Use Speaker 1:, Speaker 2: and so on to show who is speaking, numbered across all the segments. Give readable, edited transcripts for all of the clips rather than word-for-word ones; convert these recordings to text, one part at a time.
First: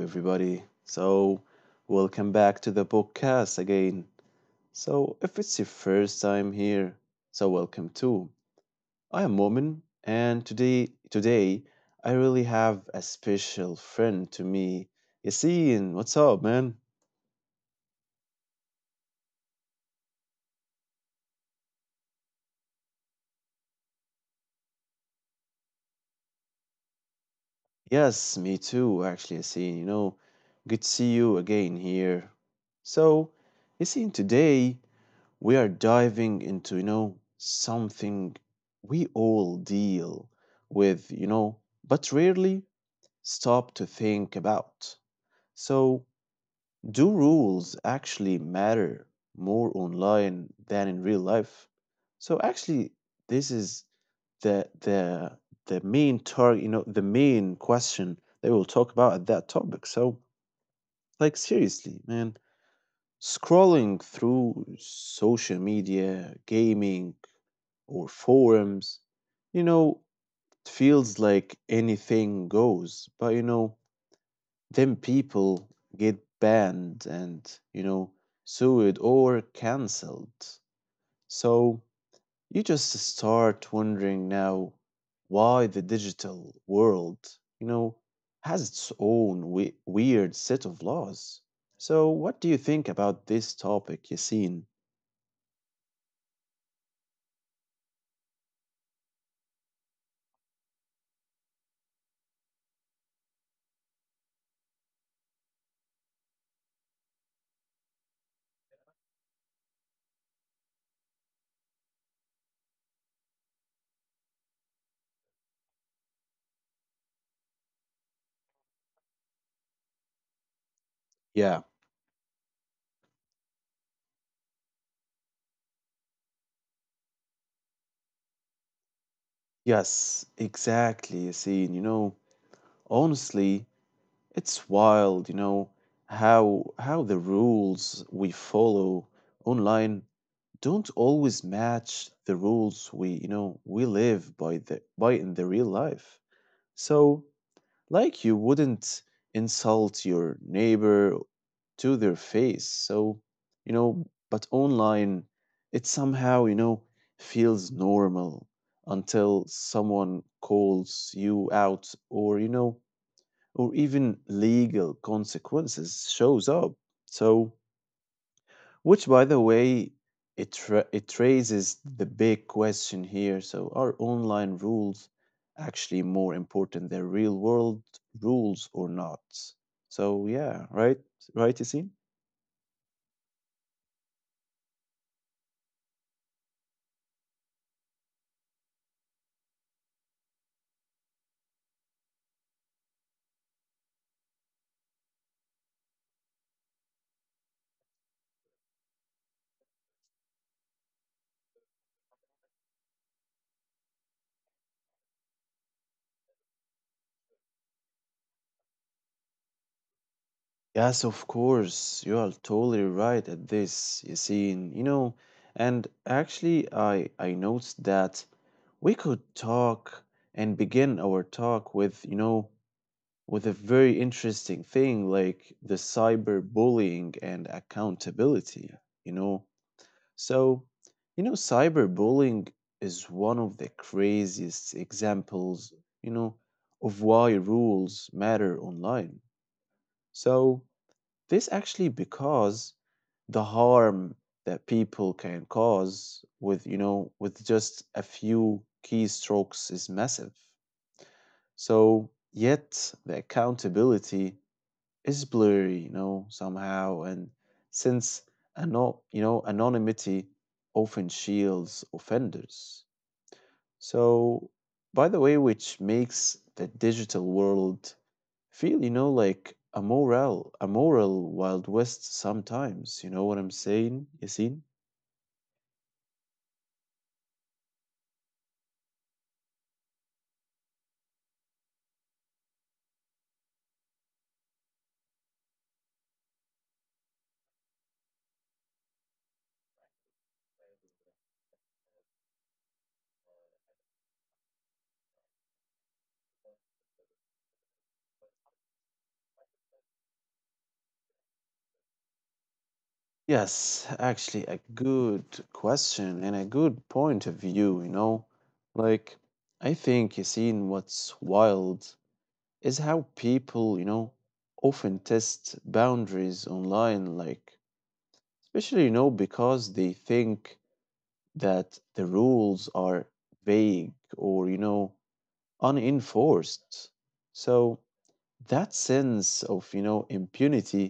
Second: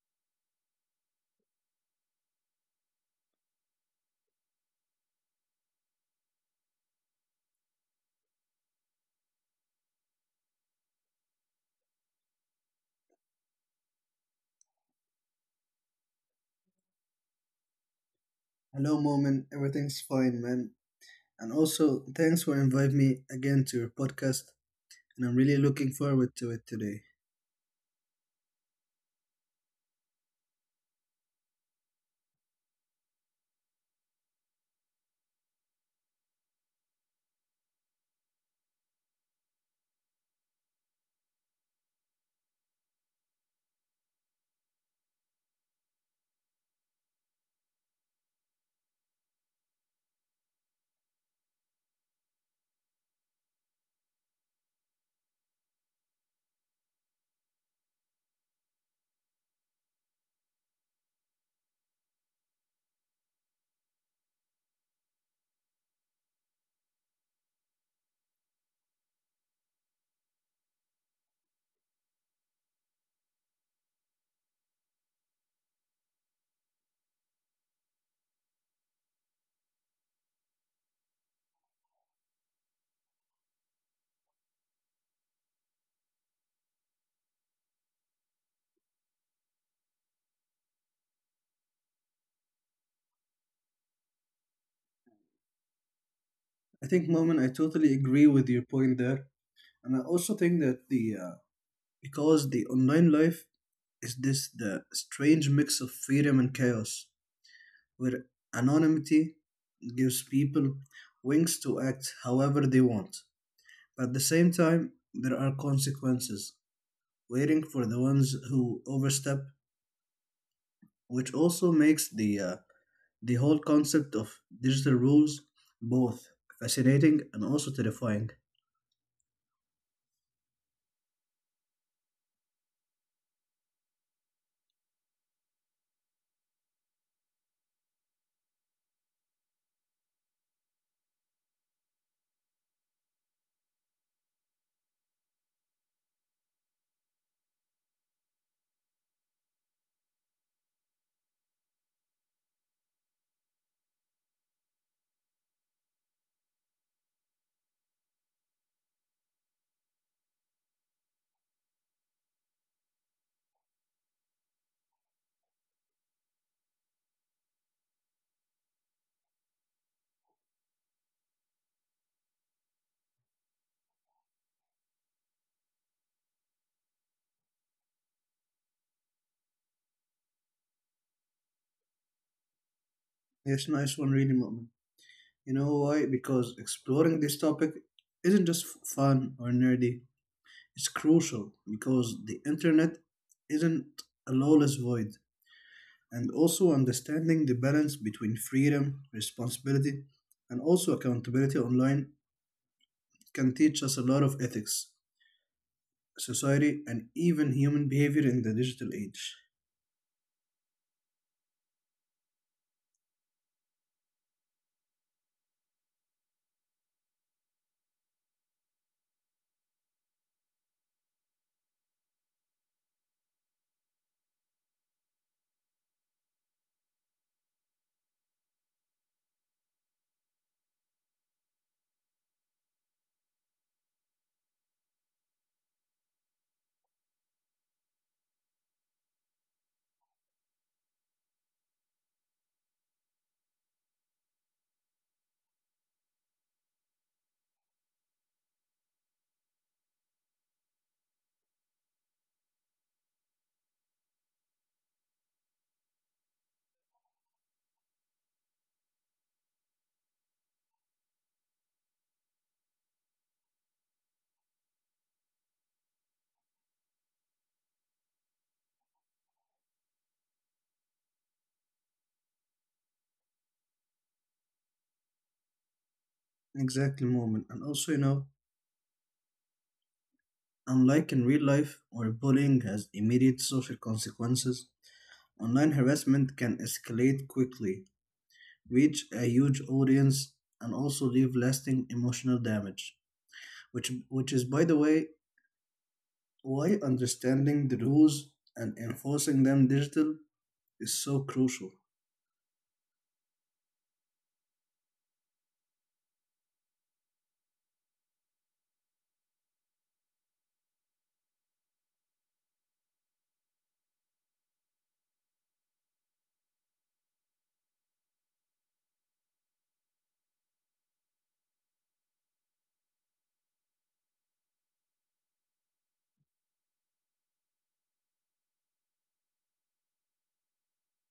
Speaker 1: everybody? Welcome back to the podcast again. So, if it's your first time here, welcome too. I am Momin, and today, I really have a special friend to me, Yassine. What's up, man?
Speaker 2: Hello, Moment. Everything's fine, man. And also, thanks for inviting me again to your podcast. And I'm really looking forward to it today.
Speaker 1: Yes, me too, actually, Yassine. You know, good to see you again here. So, Yassine, today we are diving into, you know, something we all deal with, you know, but rarely stop to think about. So, do rules actually matter more online than in real life? So, actually, this is the the the main target, you know, the main question that we'll talk about at that topic. So, like seriously, man, scrolling through social media, gaming, or forums. You know, it feels like anything goes, but then people get banned and, you know, sued or cancelled. So you just start wondering now why the digital world, you know, has its own weird set of laws. So, what do you think about this topic, Yassine?
Speaker 2: I think, Moment, I totally agree with your point there. And I also think that the because the online life is this the strange mix of freedom and chaos, where anonymity gives people wings to act however they want. But at the same time, there are consequences waiting for the ones who overstep, which also
Speaker 1: Yeah,
Speaker 2: makes the whole concept of digital rules, both fascinating and also terrifying.
Speaker 1: yes, exactly, Yassine. You know, honestly, it's wild, you know, how the rules we follow online don't always match the rules we, you know, we live by the by in the real life. So, like you wouldn't insult your neighbor to their face. So, you know, but online it somehow, you know, feels normal until someone calls you out or, you know, or even legal consequences shows up. So, which by the way, it it raises the big question here. So, are online rules actually more important than real world rules or not? So, yeah, right, Yassine?
Speaker 2: It's a nice one really, Moment. You know why? Because exploring this topic isn't just fun or nerdy. It's crucial because the internet isn't a lawless void. And also understanding the balance between freedom, responsibility, and also accountability online can teach us a lot of ethics, society, and even human behavior in the digital age.
Speaker 1: Yes, of course, you are totally right at this, Yassine. You know, and actually, I noticed that we could talk and begin our talk with, you know, with a very interesting thing like the cyberbullying and accountability, you know. So, you know, cyberbullying is one of the craziest examples, you know, of why rules matter online. So, this actually because the harm that people can cause with, you know, with just a few keystrokes is massive. So, yet the accountability is blurry, you know, somehow. And since you know, anonymity often shields offenders. So, by the way, which makes the digital world feel, you know, like a moral Wild West sometimes. You know what I'm saying, Yasin?
Speaker 2: Exactly, Moment. And also, you know, unlike in real life, where bullying has immediate social consequences, online harassment can escalate quickly, reach a huge audience, and also leave lasting emotional damage. Which is, by the way, why understanding the rules and enforcing them digital is so crucial.
Speaker 1: Yes, actually, a good question and a good point of view, you know. Like, I think, Yasin, what's wild is how people, you know, often test boundaries online, like, especially, you know, because they think that the rules are vague or, you know, unenforced. So that sense of, you know, impunity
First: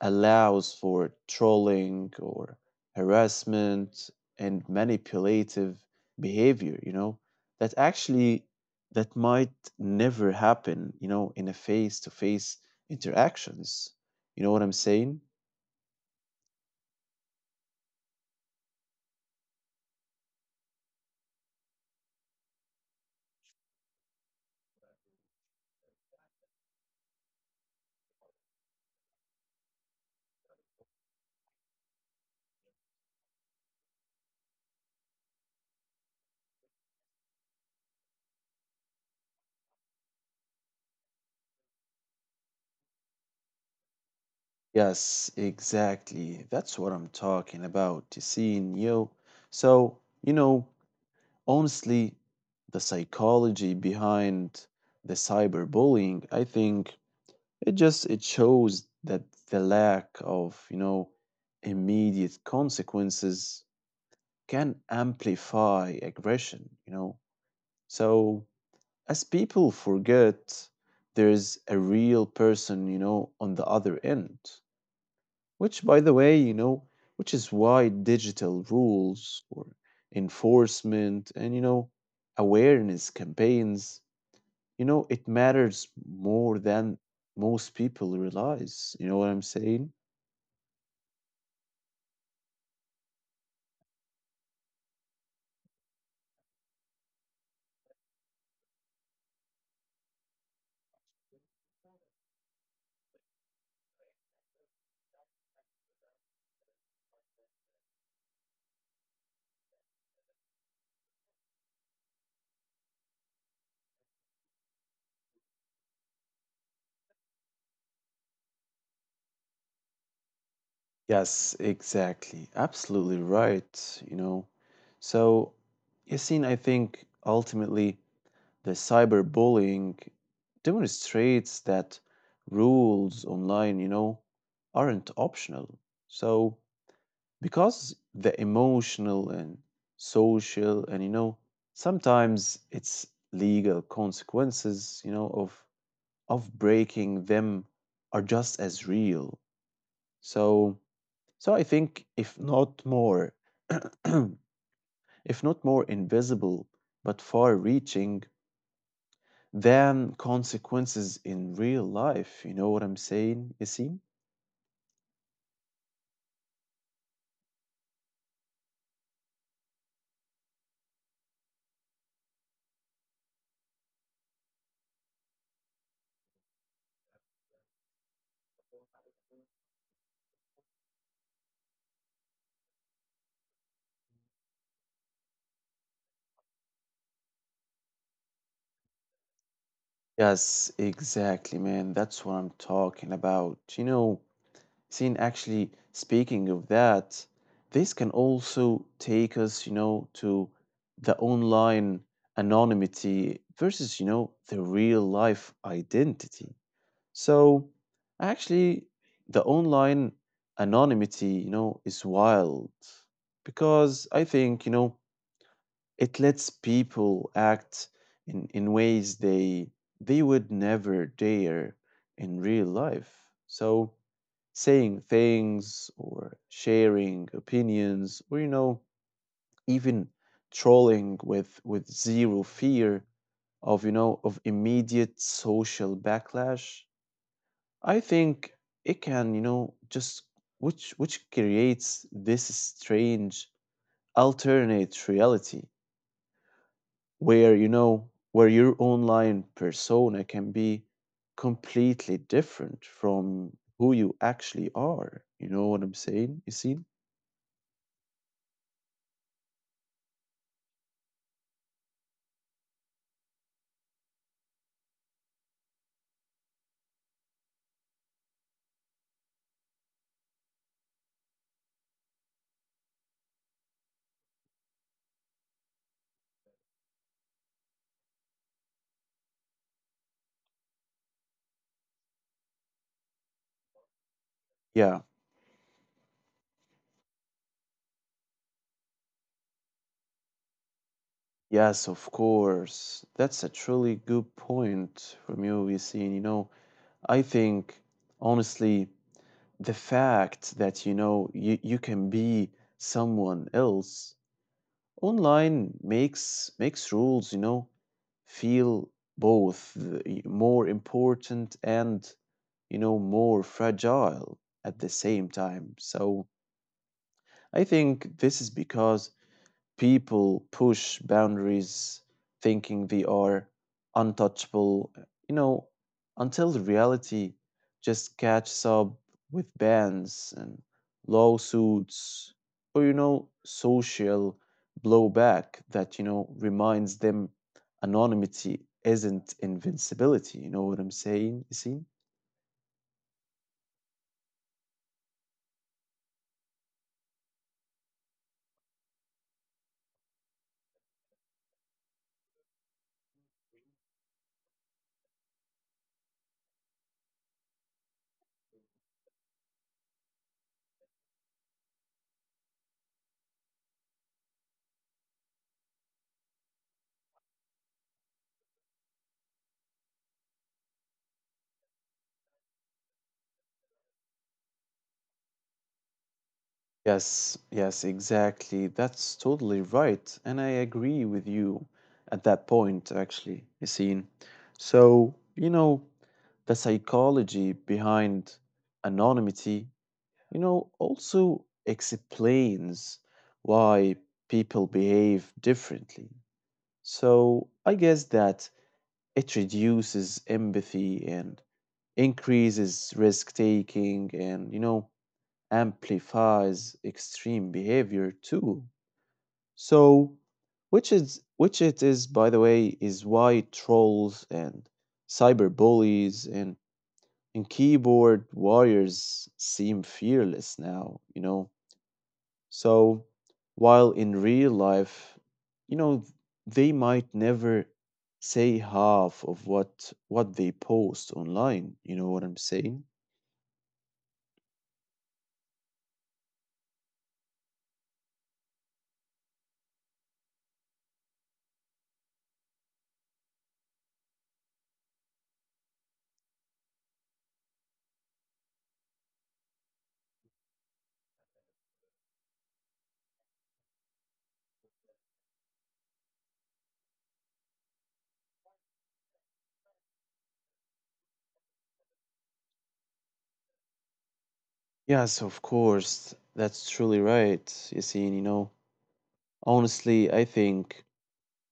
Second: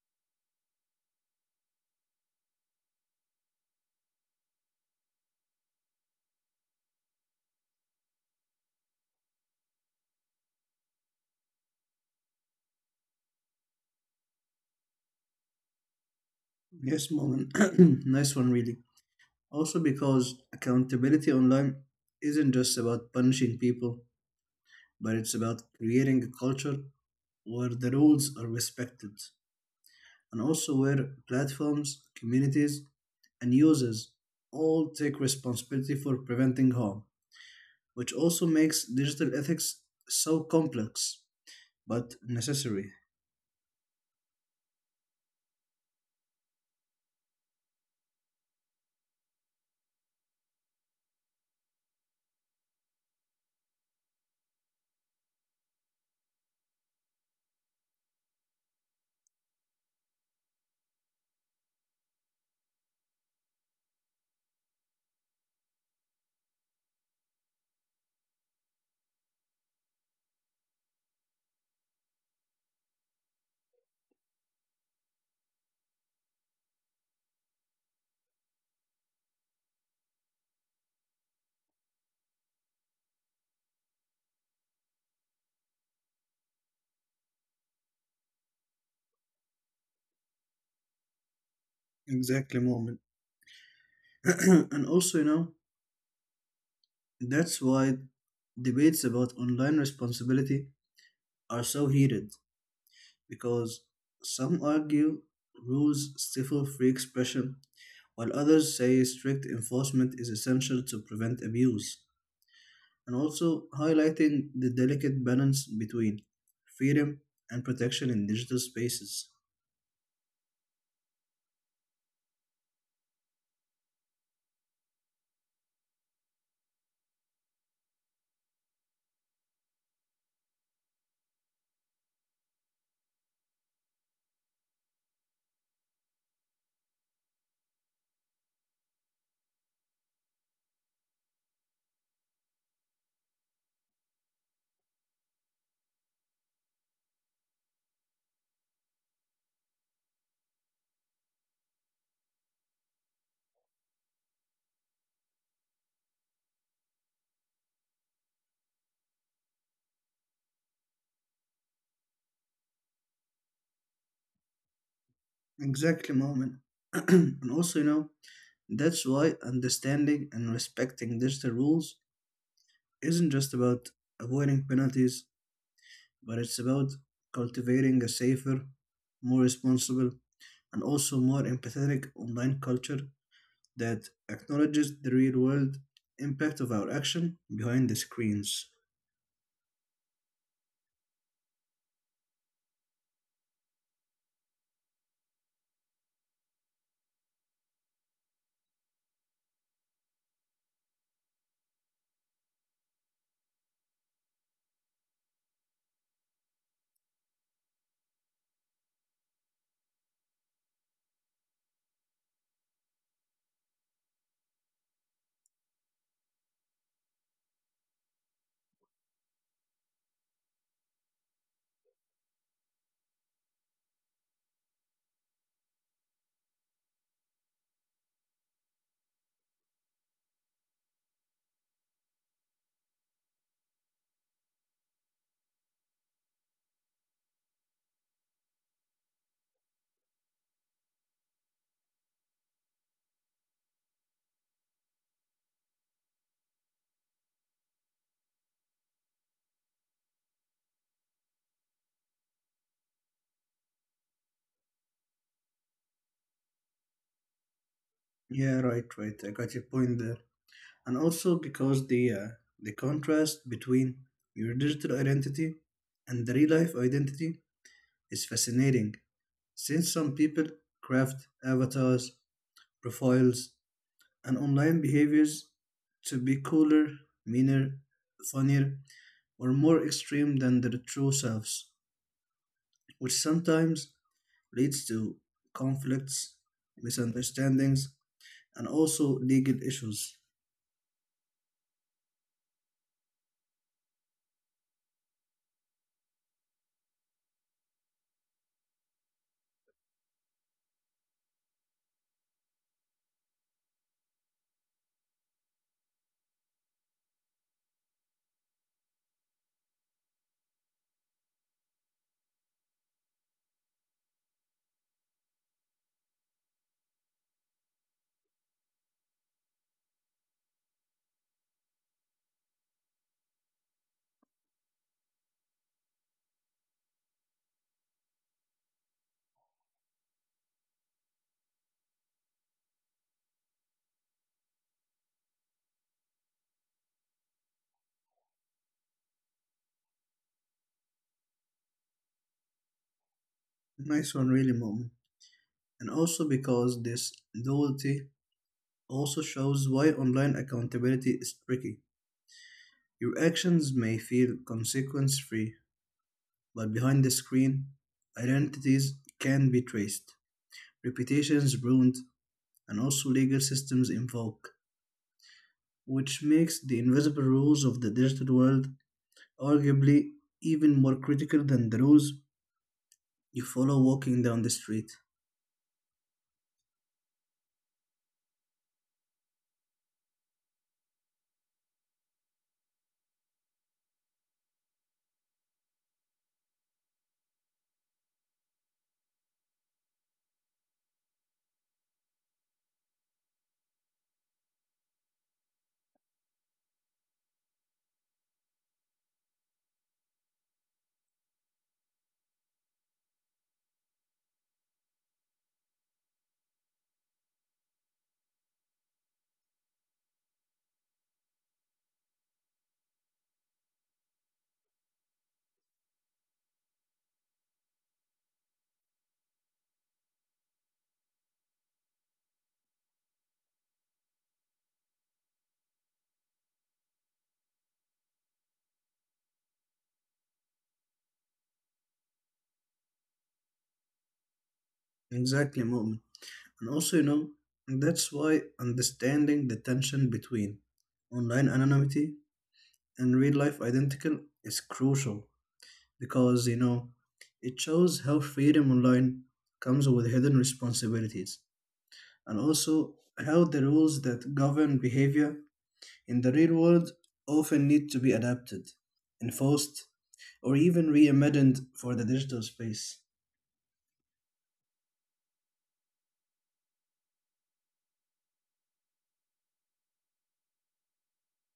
Speaker 1: allows for trolling or harassment and manipulative behavior, you know, that actually that might never happen, you know, in a face to face interactions. You know what I'm saying?
Speaker 2: Yes, Moment. Nice one, really. Also, because accountability online isn't just about punishing people, but it's about creating a culture where the rules are respected and also where platforms, communities, and users all take responsibility for preventing harm, which also makes digital ethics so complex but necessary.
Speaker 1: Yes, exactly, that's what I'm talking about. You see, yo, so you know, honestly, the psychology behind the cyberbullying, I think it just it shows that the lack of, you know, immediate consequences can amplify aggression, you know. So as people forget there's a real person, you know, on the other end, which by the way, you know, which is why digital rules or enforcement and you know awareness campaigns, you know, it matters more than most people realize. You know what I'm saying?
Speaker 2: Exactly, Moment. And also, you know, that's why debates about online responsibility are so heated because some argue rules stifle free expression, while others say strict enforcement is essential to prevent abuse. And also highlighting the delicate balance between freedom and protection in digital spaces.
Speaker 1: Yes, exactly. Absolutely right. You know, so Yassine, I think ultimately the cyberbullying demonstrates that rules online, you know, aren't optional. So because the emotional and social and you know sometimes it's legal consequences, you know, of breaking them are just as real. So so I think if not more, if not more invisible, but far reaching than consequences in real life. You know what I'm saying, Yasin?
Speaker 2: Exactly, Moment. And also, you know, that's why understanding and respecting digital rules isn't just about avoiding penalties, but it's about cultivating a safer, more responsible, and also more empathetic online culture that acknowledges the real world impact of our action behind the screens.
Speaker 1: Yes, exactly, man. That's what I'm talking about. You know, Yasin, actually, speaking of that, this can also take us, you know, to the online anonymity versus, you know, the real life identity. So actually, the online anonymity, you know, is wild because I think, you know, it lets people act in ways they would never dare in real life. So saying things or sharing opinions or you know even trolling with zero fear of you know of immediate social backlash, I think it can, you know, just which creates this strange alternate reality where you know where your online persona can be completely different from who you actually are. You know what I'm saying? You see?
Speaker 2: Yeah, right, right. I got your point there. And also because the contrast between your digital identity and the real life identity is fascinating since some people craft avatars, profiles, and online behaviors to be cooler, meaner, funnier, or more extreme than their true selves, which sometimes leads
Speaker 1: Yeah.
Speaker 2: to conflicts, misunderstandings, and also legal issues.
Speaker 1: Yes, of course. That's a truly good point from you, Yassine. You know, I think honestly the fact that you know you can be someone else online makes rules you know feel both more important and you know more fragile at the same time. So I think this is because people push boundaries thinking they are untouchable, you know, until the reality just catches up with bans and lawsuits or, you know, social blowback that, you know, reminds them anonymity isn't invincibility. You know what I'm saying? You see?
Speaker 2: Nice one really, Mom. And also because this loyalty also shows why online accountability is tricky. Your actions may feel consequence free, but behind the screen, identities can be traced, reputations ruined, and also legal systems invoked, which makes the invisible rules of the digital world arguably even more critical than the rules you follow walking down the street.
Speaker 1: Yes, exactly. That's totally right. And I agree with you at that point, actually, Yassine. So, you know, the psychology behind anonymity, you know, also explains why people behave differently. So I guess that it reduces empathy and increases risk taking and, you know, amplifies extreme behavior too. So, which it is, by the way, is why trolls and cyberbullies and keyboard warriors seem fearless now. You know, so while in real life, you know, they might never say half of what they post online. You know what I'm saying?
Speaker 2: Exactly, Mu'min. And also, you know, that's why understanding the tension between online anonymity and real life identical is crucial because, you know, it shows how freedom online comes with hidden responsibilities and also how the rules that govern behavior in the real world often need to be adapted, enforced, or even reimagined for the digital space.
Speaker 1: Yes, of course. That's truly right, Yasin. You know, honestly, I think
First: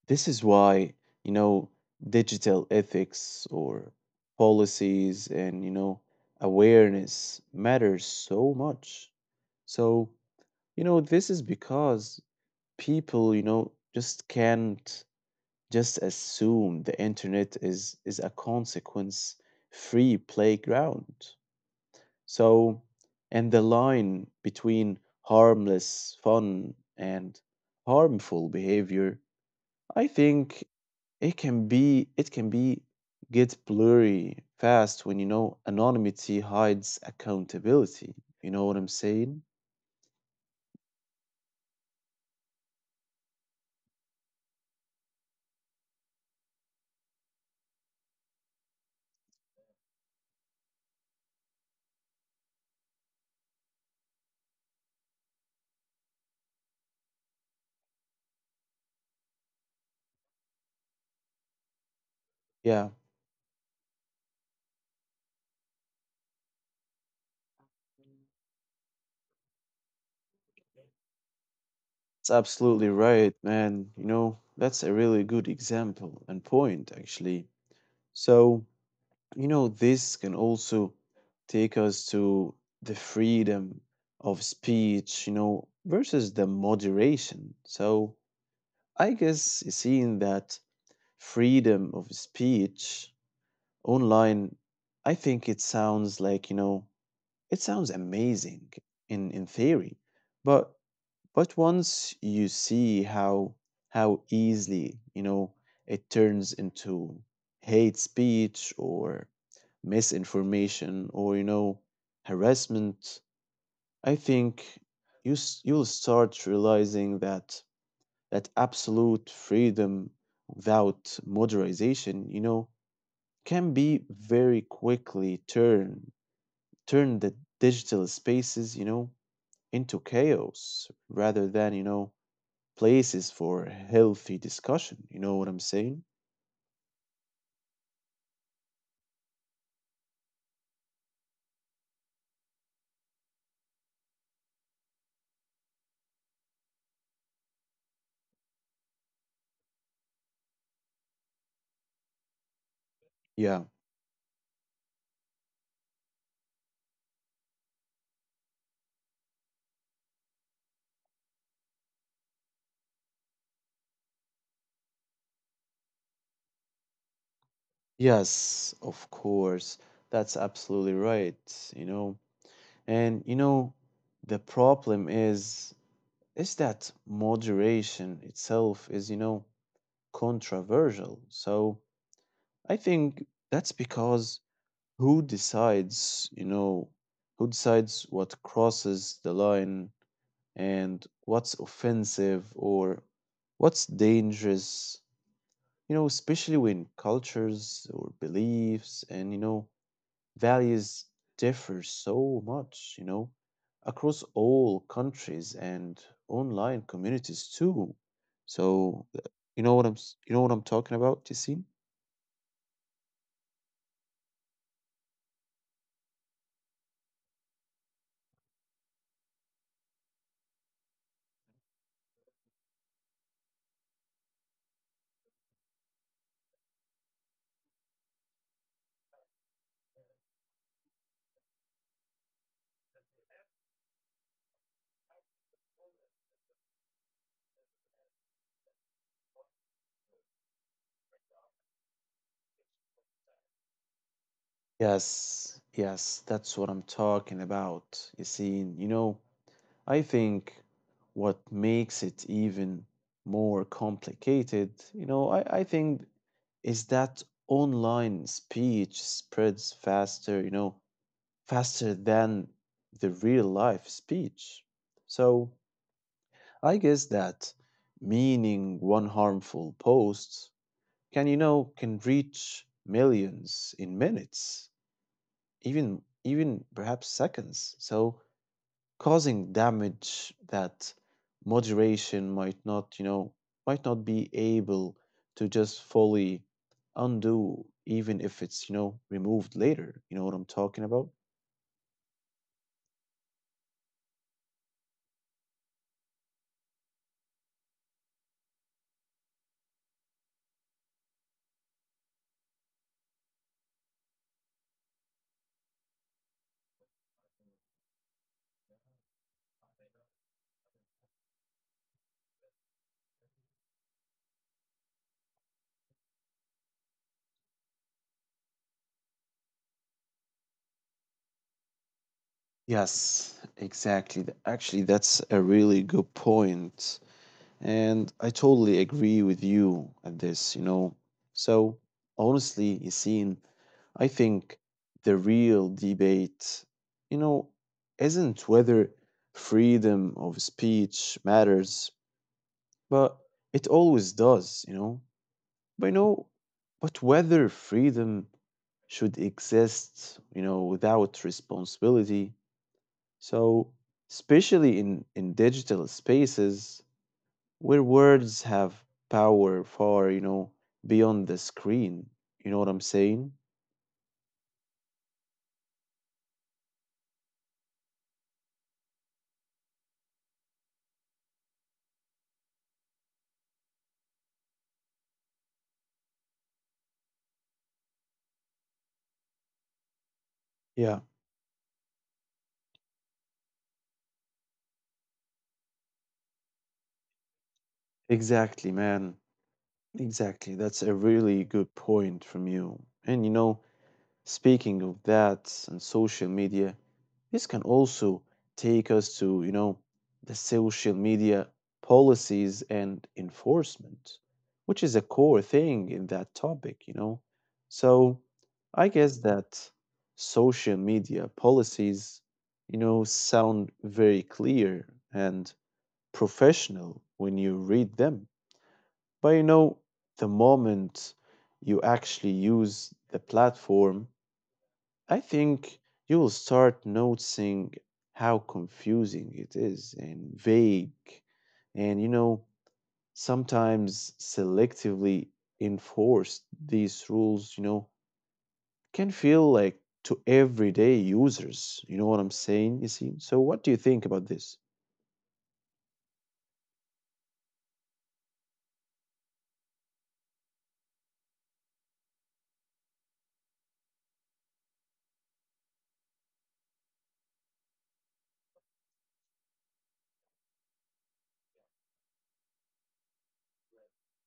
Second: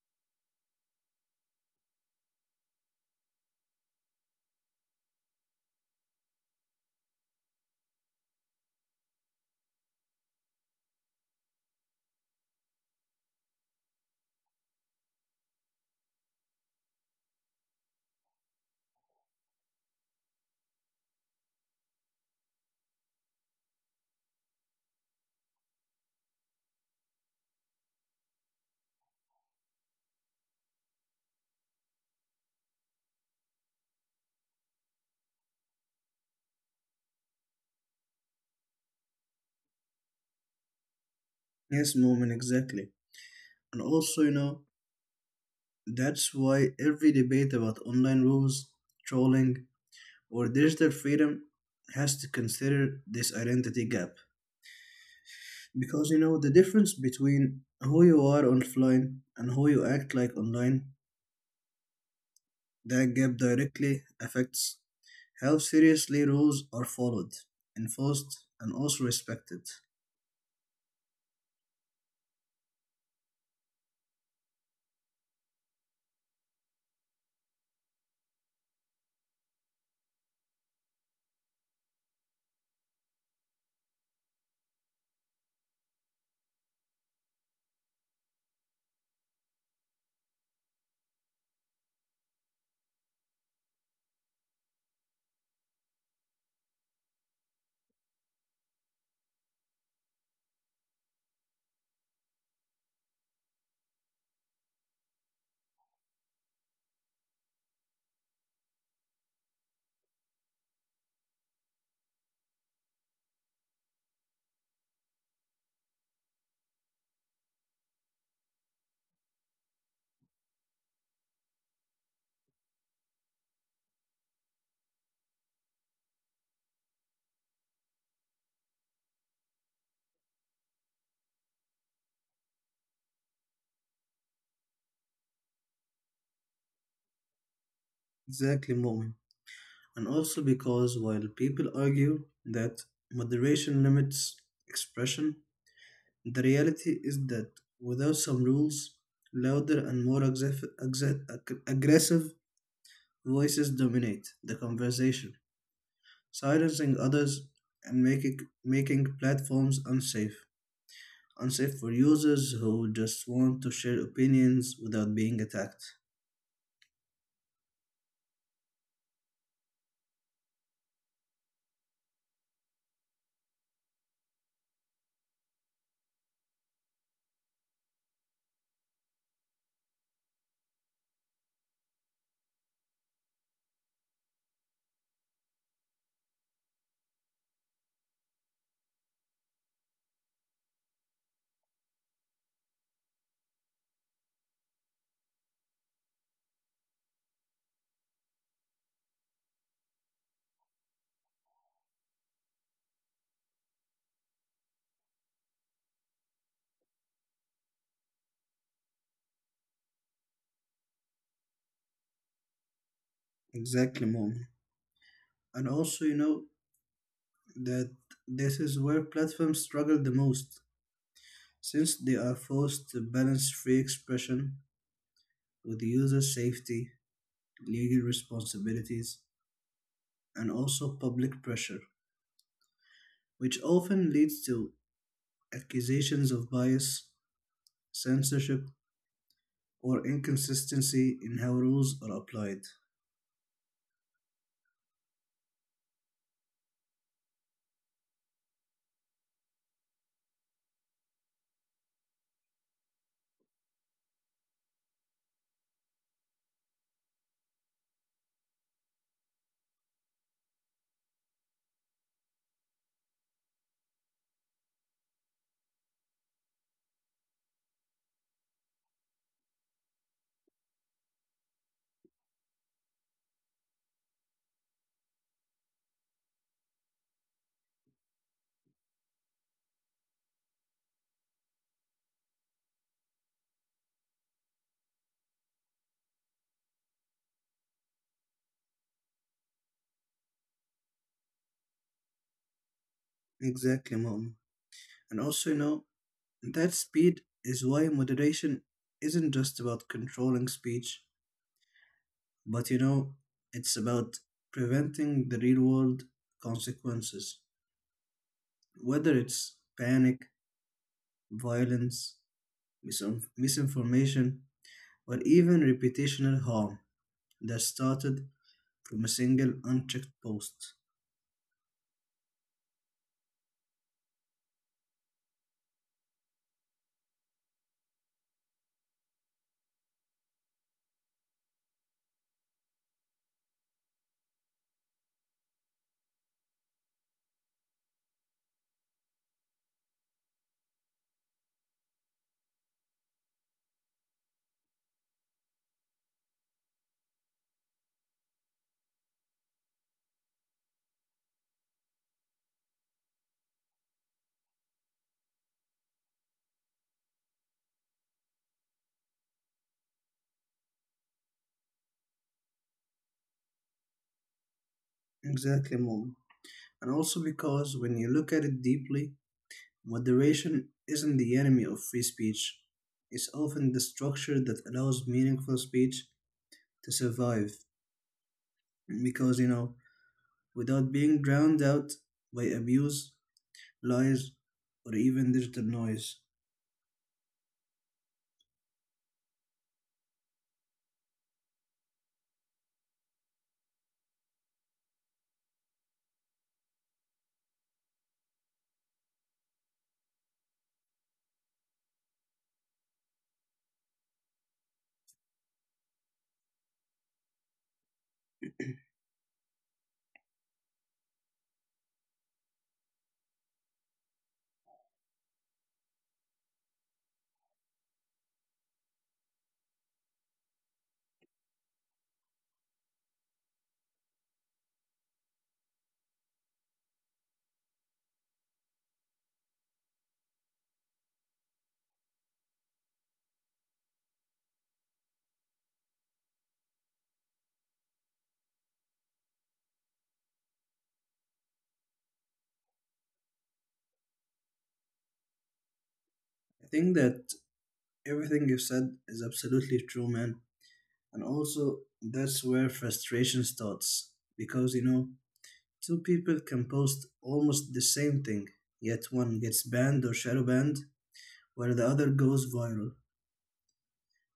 Speaker 1: this is why, you know, digital ethics or policies and, you know, awareness matters so much. So, you know, this is because people, you know, just can't just assume the internet is a consequence-free playground. So, and the line between harmless fun and harmful behavior, I think it can be get blurry fast when you know anonymity hides accountability. You know what I'm saying?
Speaker 2: Yes, Moment, exactly. And also, you know, that's why every debate about online rules, trolling, or digital freedom has to consider this identity gap. Because, you know, the difference between who you are offline and who you act like online,
Speaker 1: Yeah,
Speaker 2: that gap directly affects how seriously rules are followed, enforced, and also respected.
Speaker 1: it's absolutely right, man. You know, that's a really good example and point actually. So, you know, this can also take us to the freedom of speech, you know, versus the moderation. So I guess seeing that freedom of speech online, I think it sounds like, you know, it sounds amazing in theory. But but once you see how easily, you know, it turns into hate speech or misinformation or you know harassment, I think you'll start realizing that absolute freedom without moderation you know can be very quickly turn the digital spaces you know into chaos rather than you know places for healthy discussion. You know what I'm saying?
Speaker 2: Exactly, Mu'min. And also because while people argue that moderation limits expression, the reality is that without some rules, louder and more aggressive
Speaker 1: Yeah,
Speaker 2: voices dominate the conversation, silencing others and making platforms unsafe. Unsafe for users who just want to share opinions without being attacked.
Speaker 1: yes, of course, that's absolutely right, you know. And you know, the problem is that moderation itself is, you know, controversial. So I think that's because who decides, you know, who decides what crosses the line and what's offensive or what's dangerous, you know, especially when cultures or beliefs and, you know, values differ so much, you know, across all countries and online communities too. So, you know what I'm talking about, Yassine?
Speaker 2: Exactly, Mom. And also, you know, that this is where platforms struggle the most, since they are forced to balance free expression with user safety, legal responsibilities, and also public pressure, which often leads to accusations of bias, censorship, or inconsistency in how rules are applied.
Speaker 1: Yes, that's what I'm talking about, Yassine. You know, I think what makes it even more complicated, you know, I think is that online speech spreads faster, you know, faster than the real life speech. So I guess that meaning one harmful post can you know can reach millions in minutes, even perhaps seconds. So causing damage that moderation might not you know might not be able to just fully undo even if it's you know removed later. You know what I'm talking about?
Speaker 2: Exactly, Mom. And also, you know, that speed is why moderation isn't just about controlling speech, but, you know, it's about preventing the real world consequences. Whether it's panic, violence, misinformation, or even reputational harm that started from a single unchecked post.
Speaker 1: Yes, exactly. Actually, that's a really good point, and I totally agree with you at this, you know. So, honestly, Yassine, I think the real debate, you know, isn't whether freedom of speech matters. But it always does, you know. But whether freedom should exist, you know, without responsibility. So, especially in digital spaces where words have power far, you know, beyond the screen. You know what I'm saying?
Speaker 2: Exactly, Mom. And also because when you look at it deeply, moderation isn't the enemy of free speech. It's often the structure that allows meaningful speech to survive. Because, you know, without
Speaker 1: Yeah,
Speaker 2: being drowned out by abuse, lies, or even digital noise.
Speaker 1: exactly, man. Exactly. That's a really good point from you. And you know, speaking of that and social media, this can also take us to, you know, the social media policies and enforcement, which is a core thing in that topic, you know. So I guess that social media policies, you know, sound very clear and professional when you read them. But you know, the moment you actually use the platform, I think you will start noticing how confusing it is and vague and, you know, sometimes selectively enforced these rules, you know, can feel like to everyday users. You know what I'm saying, you see? So, what do you think about this?
Speaker 2: I think that everything you've said is absolutely true, man. And also, that's where frustration starts. Because, you know, two people can post almost the same thing, yet one gets banned or shadow banned, while the other goes viral,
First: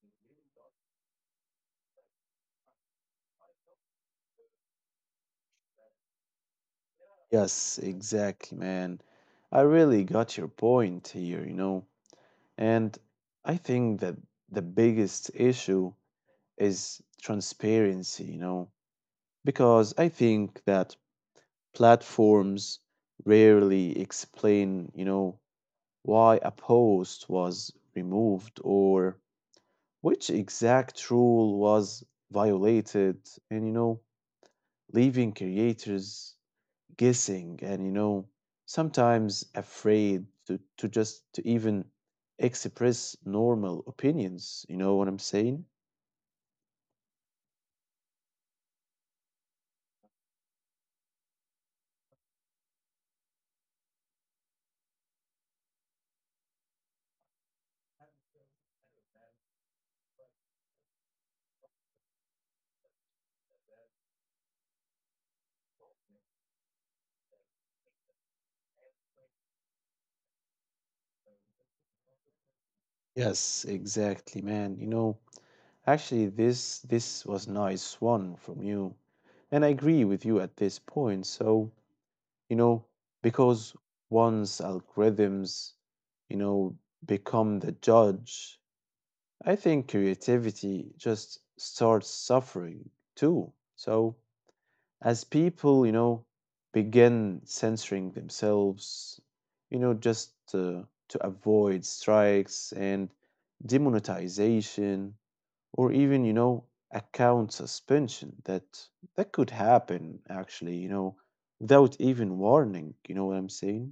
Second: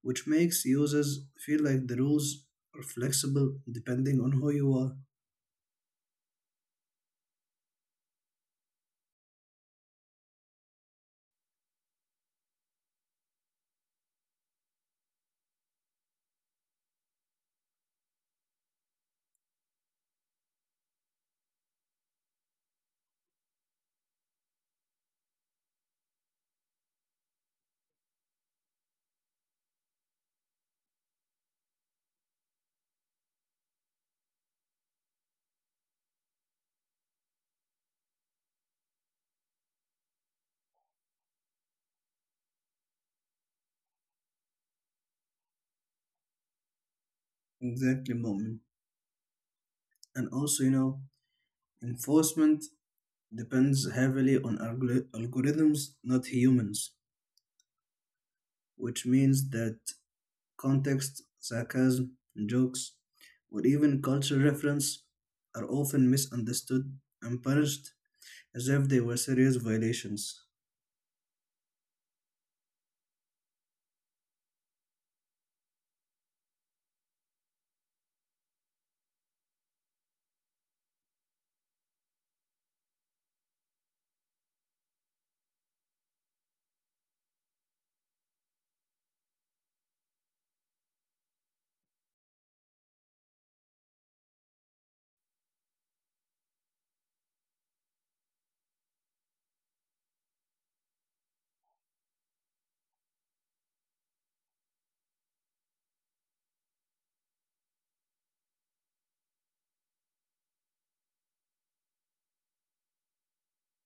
Speaker 2: which makes users feel like the rules are flexible depending on who you are.
Speaker 1: Yes, exactly, man. I really got your point here, you know. And I think that the biggest issue is transparency, you know. Because I think that platforms rarely explain, you know, why a post was removed or which exact rule was violated, and, you know, leaving creators guessing and, you know, sometimes afraid to just to even express normal opinions. You know what I'm saying?
Speaker 2: Exactly, Moment. And also, you know, enforcement depends heavily on algorithms, not humans, which means that context, sarcasm, jokes, or even cultural reference are often misunderstood and punished as if they were serious violations.
Speaker 1: Yes, exactly, man. You know, actually, this was nice one from you, and I agree with you at this point. So, you know, because once algorithms, you know, become the judge, I think creativity just starts suffering too. So, as people, you know, begin censoring themselves, you know, just to avoid strikes and demonetization, or even, you know, account suspension that could happen actually, you know, without even warning. You know what I'm saying?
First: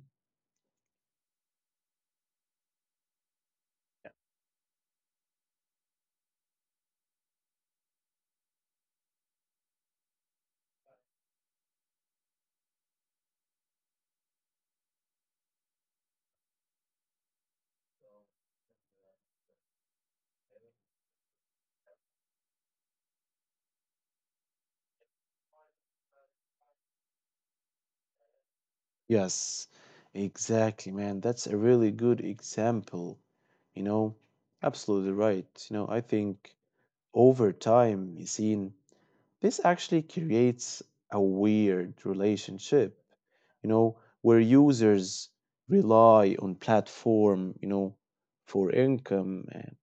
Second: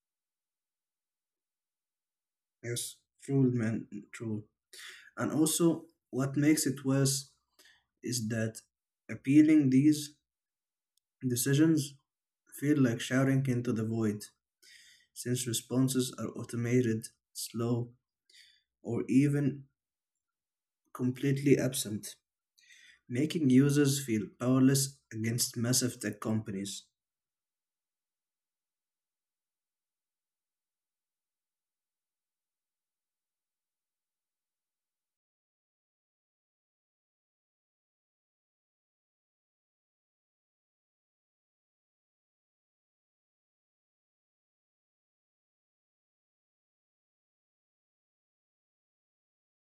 Speaker 2: Yes, true, man, true. And also, what makes it worse is that appealing these decisions feel like shouting into the void, since responses are automated, slow, or even completely absent, making users feel powerless against massive tech companies.
Speaker 1: Yes, exactly, man, that's a really good example, you know. Absolutely right. You know, I think over time, you see, this actually creates a weird relationship, you know, where users rely on platform, you know, for income and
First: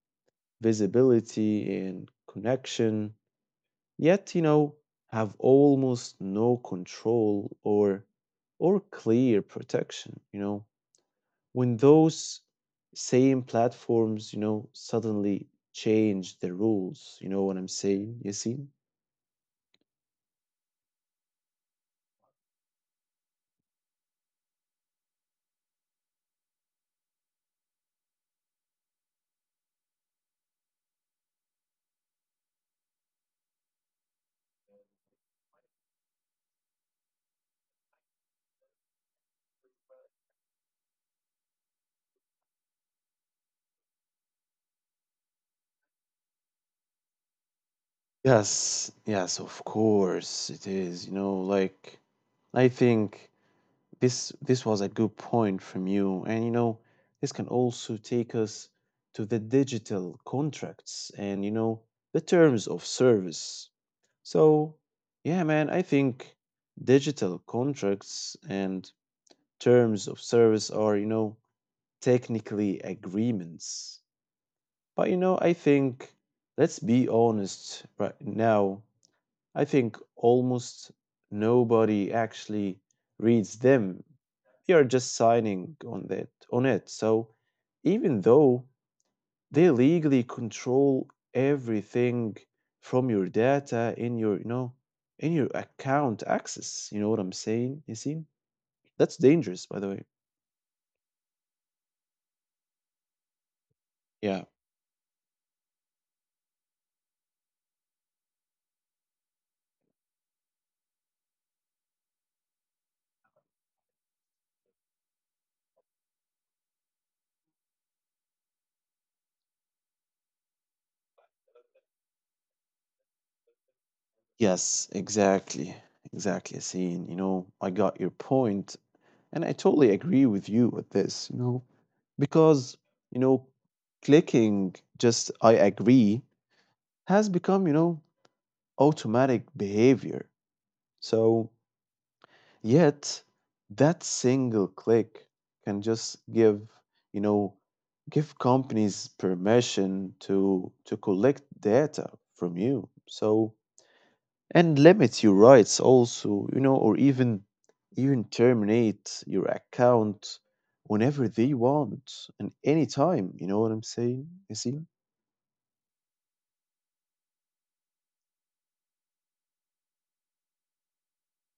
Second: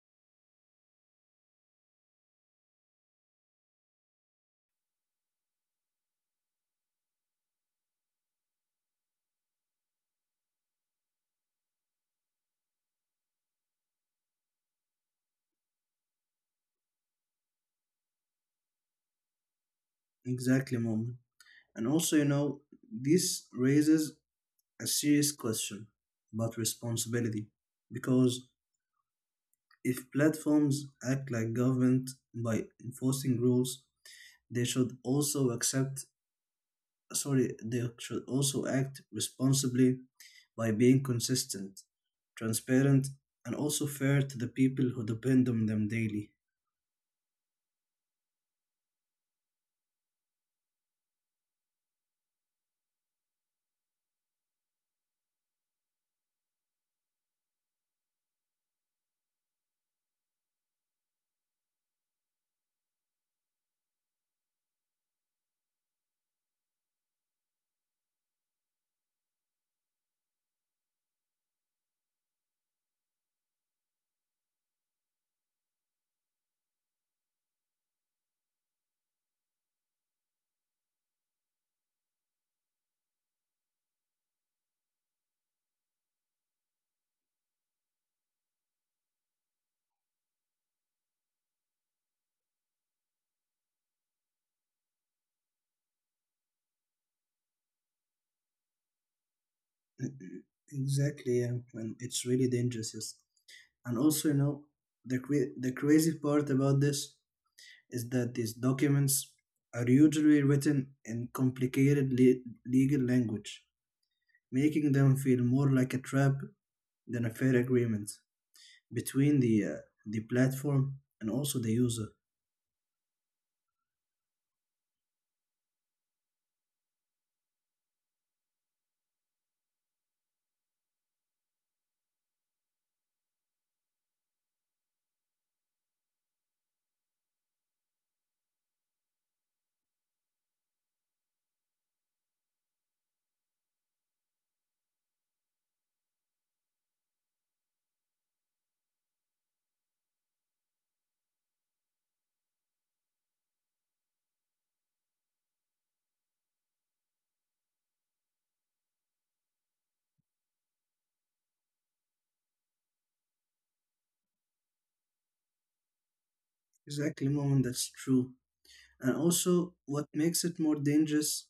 Speaker 1: visibility and connection, yet, you know, have almost no control or clear protection, you know, when those same platforms, you know, suddenly change the rules. You know what I'm saying? You see?
Speaker 2: Exactly, Mom. And also, you know, this raises a serious question about responsibility. Because if platforms act like government by enforcing rules, they should also accept, sorry, they should also act responsibly by being consistent, transparent, and also fair to the people who depend on them daily.
Speaker 1: Yes, yes, of course it is, you know, like I think this was a good point from you, and you know, this can also take us to the digital contracts and, you know, the terms of service. So yeah, man, I think digital contracts and terms of service are, you know, technically agreements, but, you know, I think let's be honest right now, I think almost nobody actually reads them. They are just signing on that on it. So even though they legally control everything from your data in your, in your account access. You know what I'm saying, Yasin? That's dangerous, by the way.
Speaker 2: Exactly, yeah. And it's really dangerous, yes. And also, you
Speaker 1: Yeah.
Speaker 2: know, the the crazy part about this is that these documents are usually written in complicated legal language, making them feel more like a trap than a fair agreement between the platform and also the user.
Speaker 1: Yes, exactly. Exactly, Yasin. You know, I got your point, and I totally agree with you with this, you know. Because, you know, clicking just "I agree" has become, you know, automatic behavior. So yet that single click can just give, you know, give companies permission to collect data from you, so, and limit your rights also, you know, or even terminate your account whenever they want and anytime. You know what I'm saying? You see?
Speaker 2: Exactly, Moment, that's true. And also, what makes it more dangerous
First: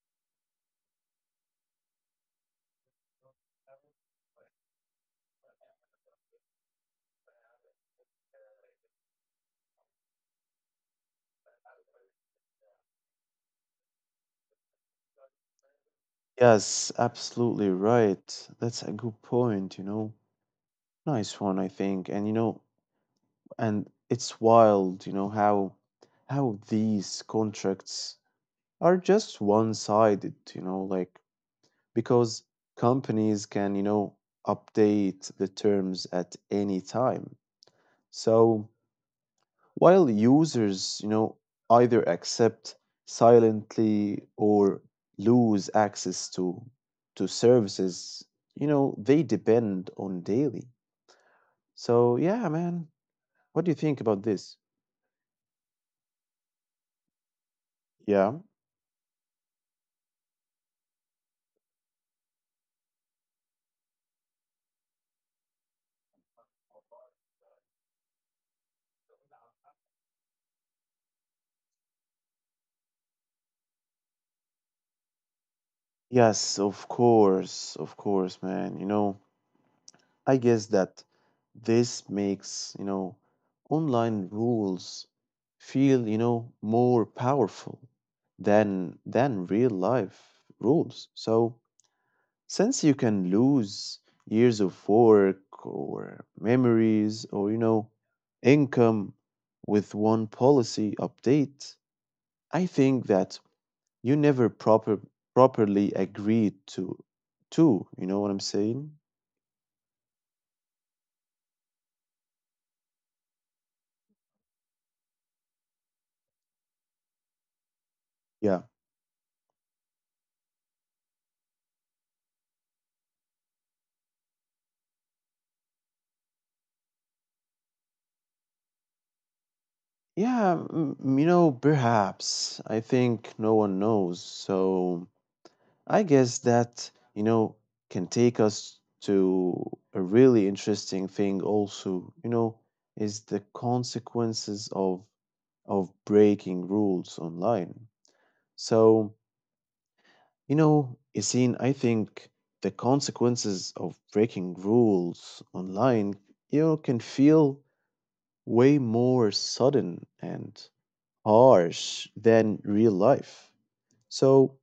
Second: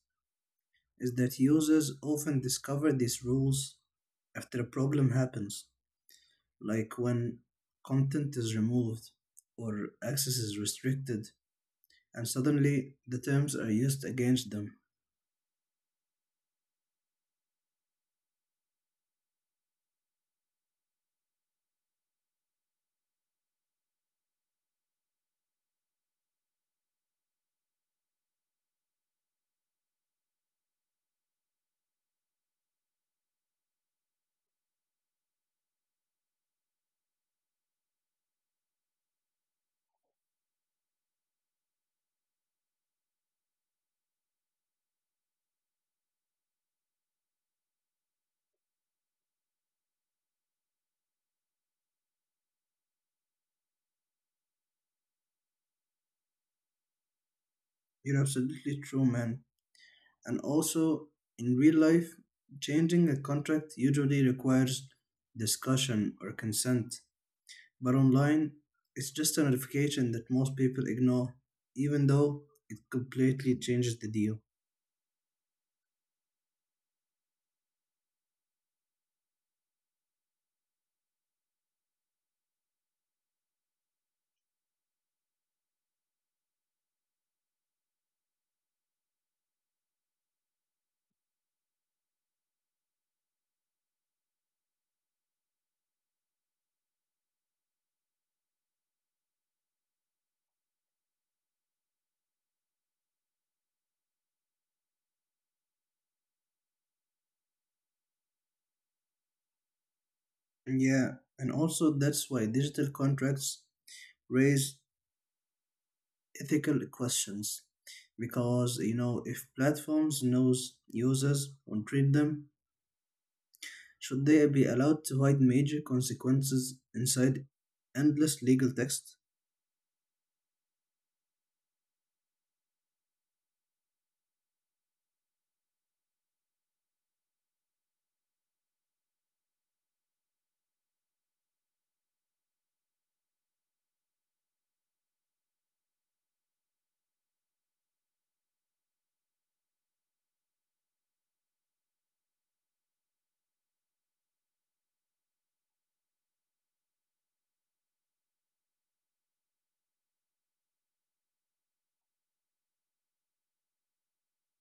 Speaker 2: is that users often discover these rules after a problem happens, like when content is removed or access is restricted, and suddenly the terms are used against them.
Speaker 1: Yes, absolutely right. That's a good point, you know. Nice one, I think. And, you know, and it's wild, you know, how these contracts are just one-sided, you know, like because companies can, you know, update the terms at any time. So while users, you know, either accept silently or lose access to services, you know, they depend on daily. So yeah, man, what do you think about this?
Speaker 2: You're
Speaker 1: Yeah.
Speaker 2: absolutely true, man. And also, in real life, changing a contract usually requires discussion or consent, but online, it's just a notification that most people ignore, even though it completely changes the deal.
Speaker 1: Yes, of course, man. You know, I guess that this makes, you know, online rules feel, you know, more powerful than real life rules. So since you can lose years of work or memories or, you know, income with one policy update, I think that you never properly agreed to, you know what I'm saying?
Speaker 2: And yeah, and also that's why digital contracts raise ethical questions,
Speaker 1: Yeah.
Speaker 2: because, you know, if platforms knows users and treat them, should they be allowed to hide major consequences inside endless legal text?
Speaker 1: Yeah, you know, perhaps. I think no one knows. So I guess that, you know, can take us to a really interesting thing also, you know, is the consequences of breaking rules online. So, you know, Yassine, I think the consequences of breaking rules online, you know, can feel way more sudden and harsh than real life. So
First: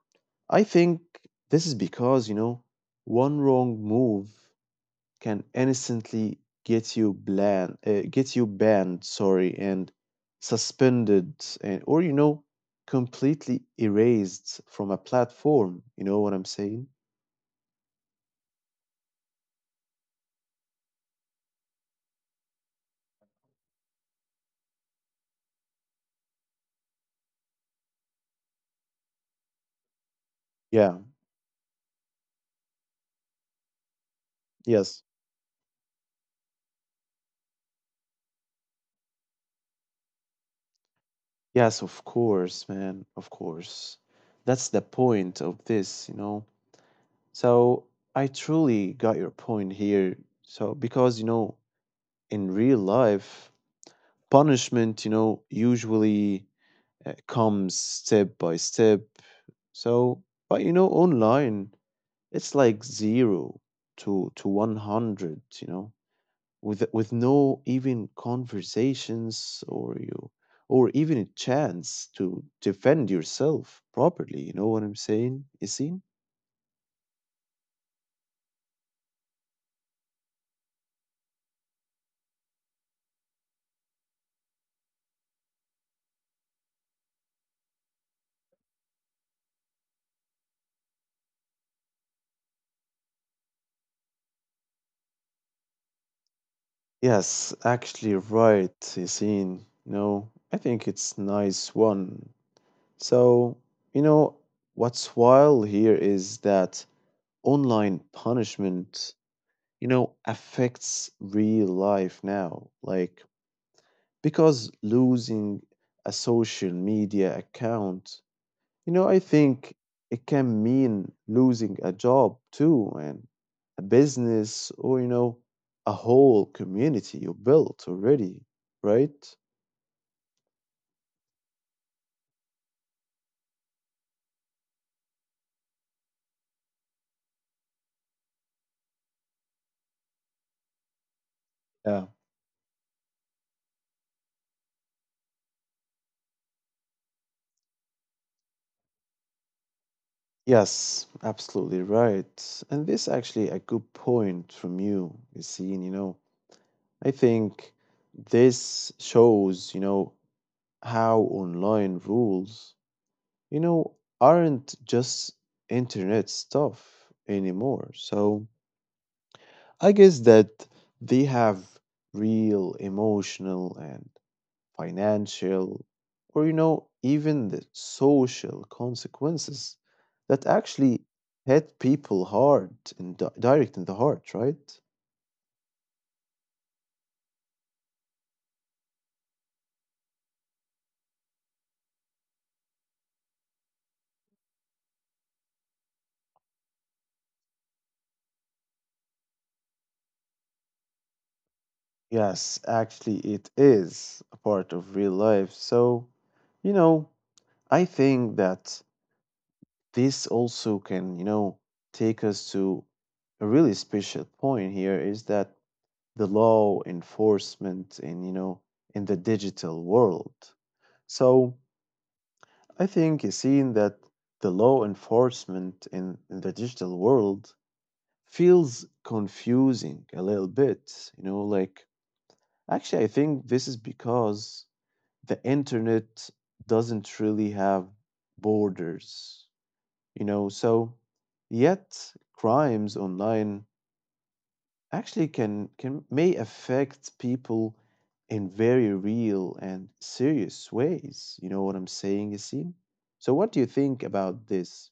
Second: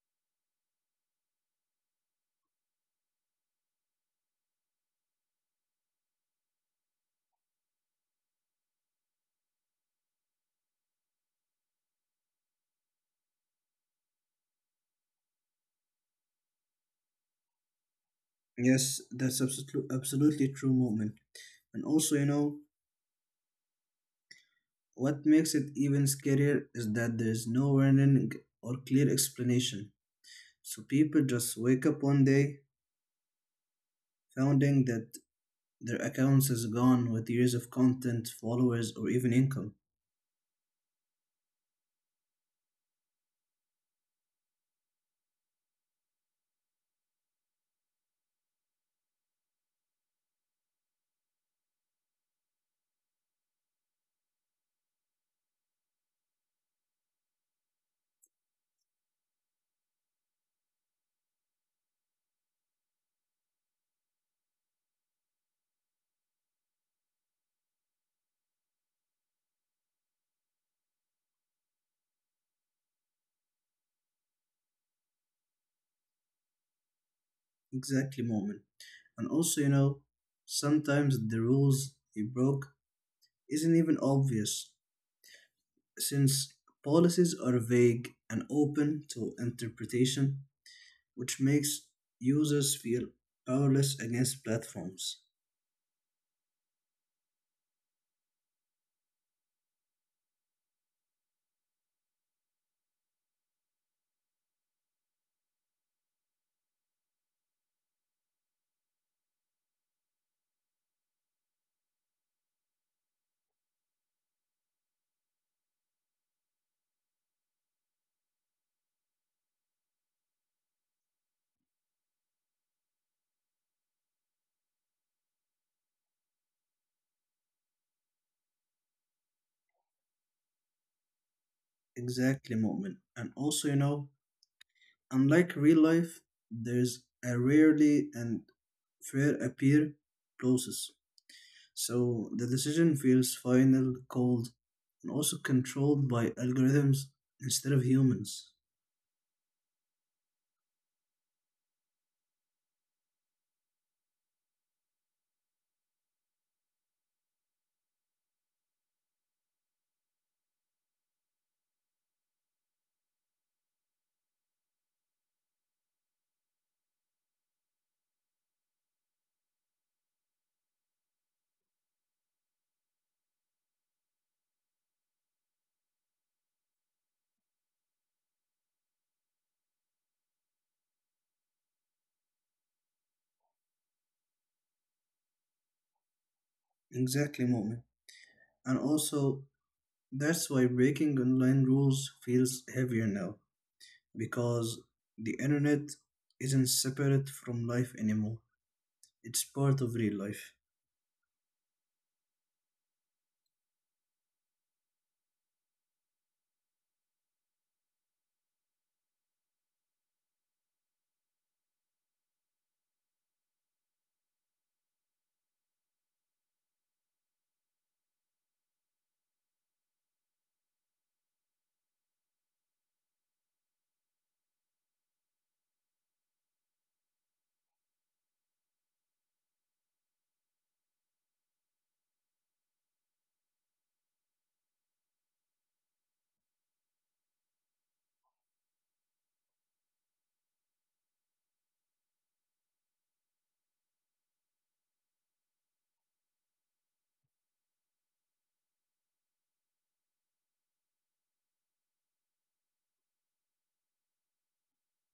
Speaker 1: I think this is because, you know, one wrong move can instantly get you banned, sorry, and suspended, and, or, you know, completely erased from a platform. You know what I'm saying?
Speaker 2: Yes, that's absolutely absolutely true, Moment. And also, you know, what makes it even scarier is that there is no warning or clear explanation, so
Speaker 1: Yeah,
Speaker 2: people just wake up one day finding
Speaker 1: yes.
Speaker 2: that their accounts is gone with years of content, followers, or even income.
Speaker 1: Yes, of course, man, of course. That's the point of this, you know. So I truly got your point here. So, because, you know, in real life, punishment, you know, usually comes step by step. So, but, you know, online, it's like zero to 100, you know, with no even conversations or you or even a chance to defend yourself properly. You know what I'm saying, Yasin?
Speaker 2: Exactly, Moment. And also, you know, sometimes the rules you broke isn't even obvious, since policies are vague and open to interpretation, which makes users feel powerless against platforms.
Speaker 1: Yes, actually right, Yasin. No, I think it's nice one. So, you know, what's wild here is that online punishment, you know, affects real life now. Like, because losing a social media account, you know, I think it can mean losing a job too, and a business, or, you know, a whole community you built already, right?
Speaker 2: Exactly, Moment. And also, you know, unlike real life, there's a rarely and fair appeal process.
Speaker 1: Yeah.
Speaker 2: So the decision feels final, cold, and also controlled by algorithms instead of humans.
Speaker 1: Yes, absolutely right. And this actually a good point from you, Yassine. You know, I think this shows, you know, how online rules, you know, aren't just internet stuff anymore. So I guess that they have real emotional and financial, or, you know, even the social consequences that actually hit people hard and direct in the heart, right?
Speaker 2: Exactly, Moment. And also, that's why breaking online rules feels heavier now because the internet isn't separate from life anymore. It's part of real life.
Speaker 1: Yes, actually, it is a part of real life. So, you know, I think that this also can, you know, take us to a really special point here is that the law enforcement in, you know, in the digital world. So, I think seeing that the law enforcement in the digital world feels confusing a little bit, you know, like actually, I think this is because the internet doesn't really have borders, you know, so yet crimes online actually can may affect people in very real and serious ways. You know what I'm saying, Yassine? So what do you think about this?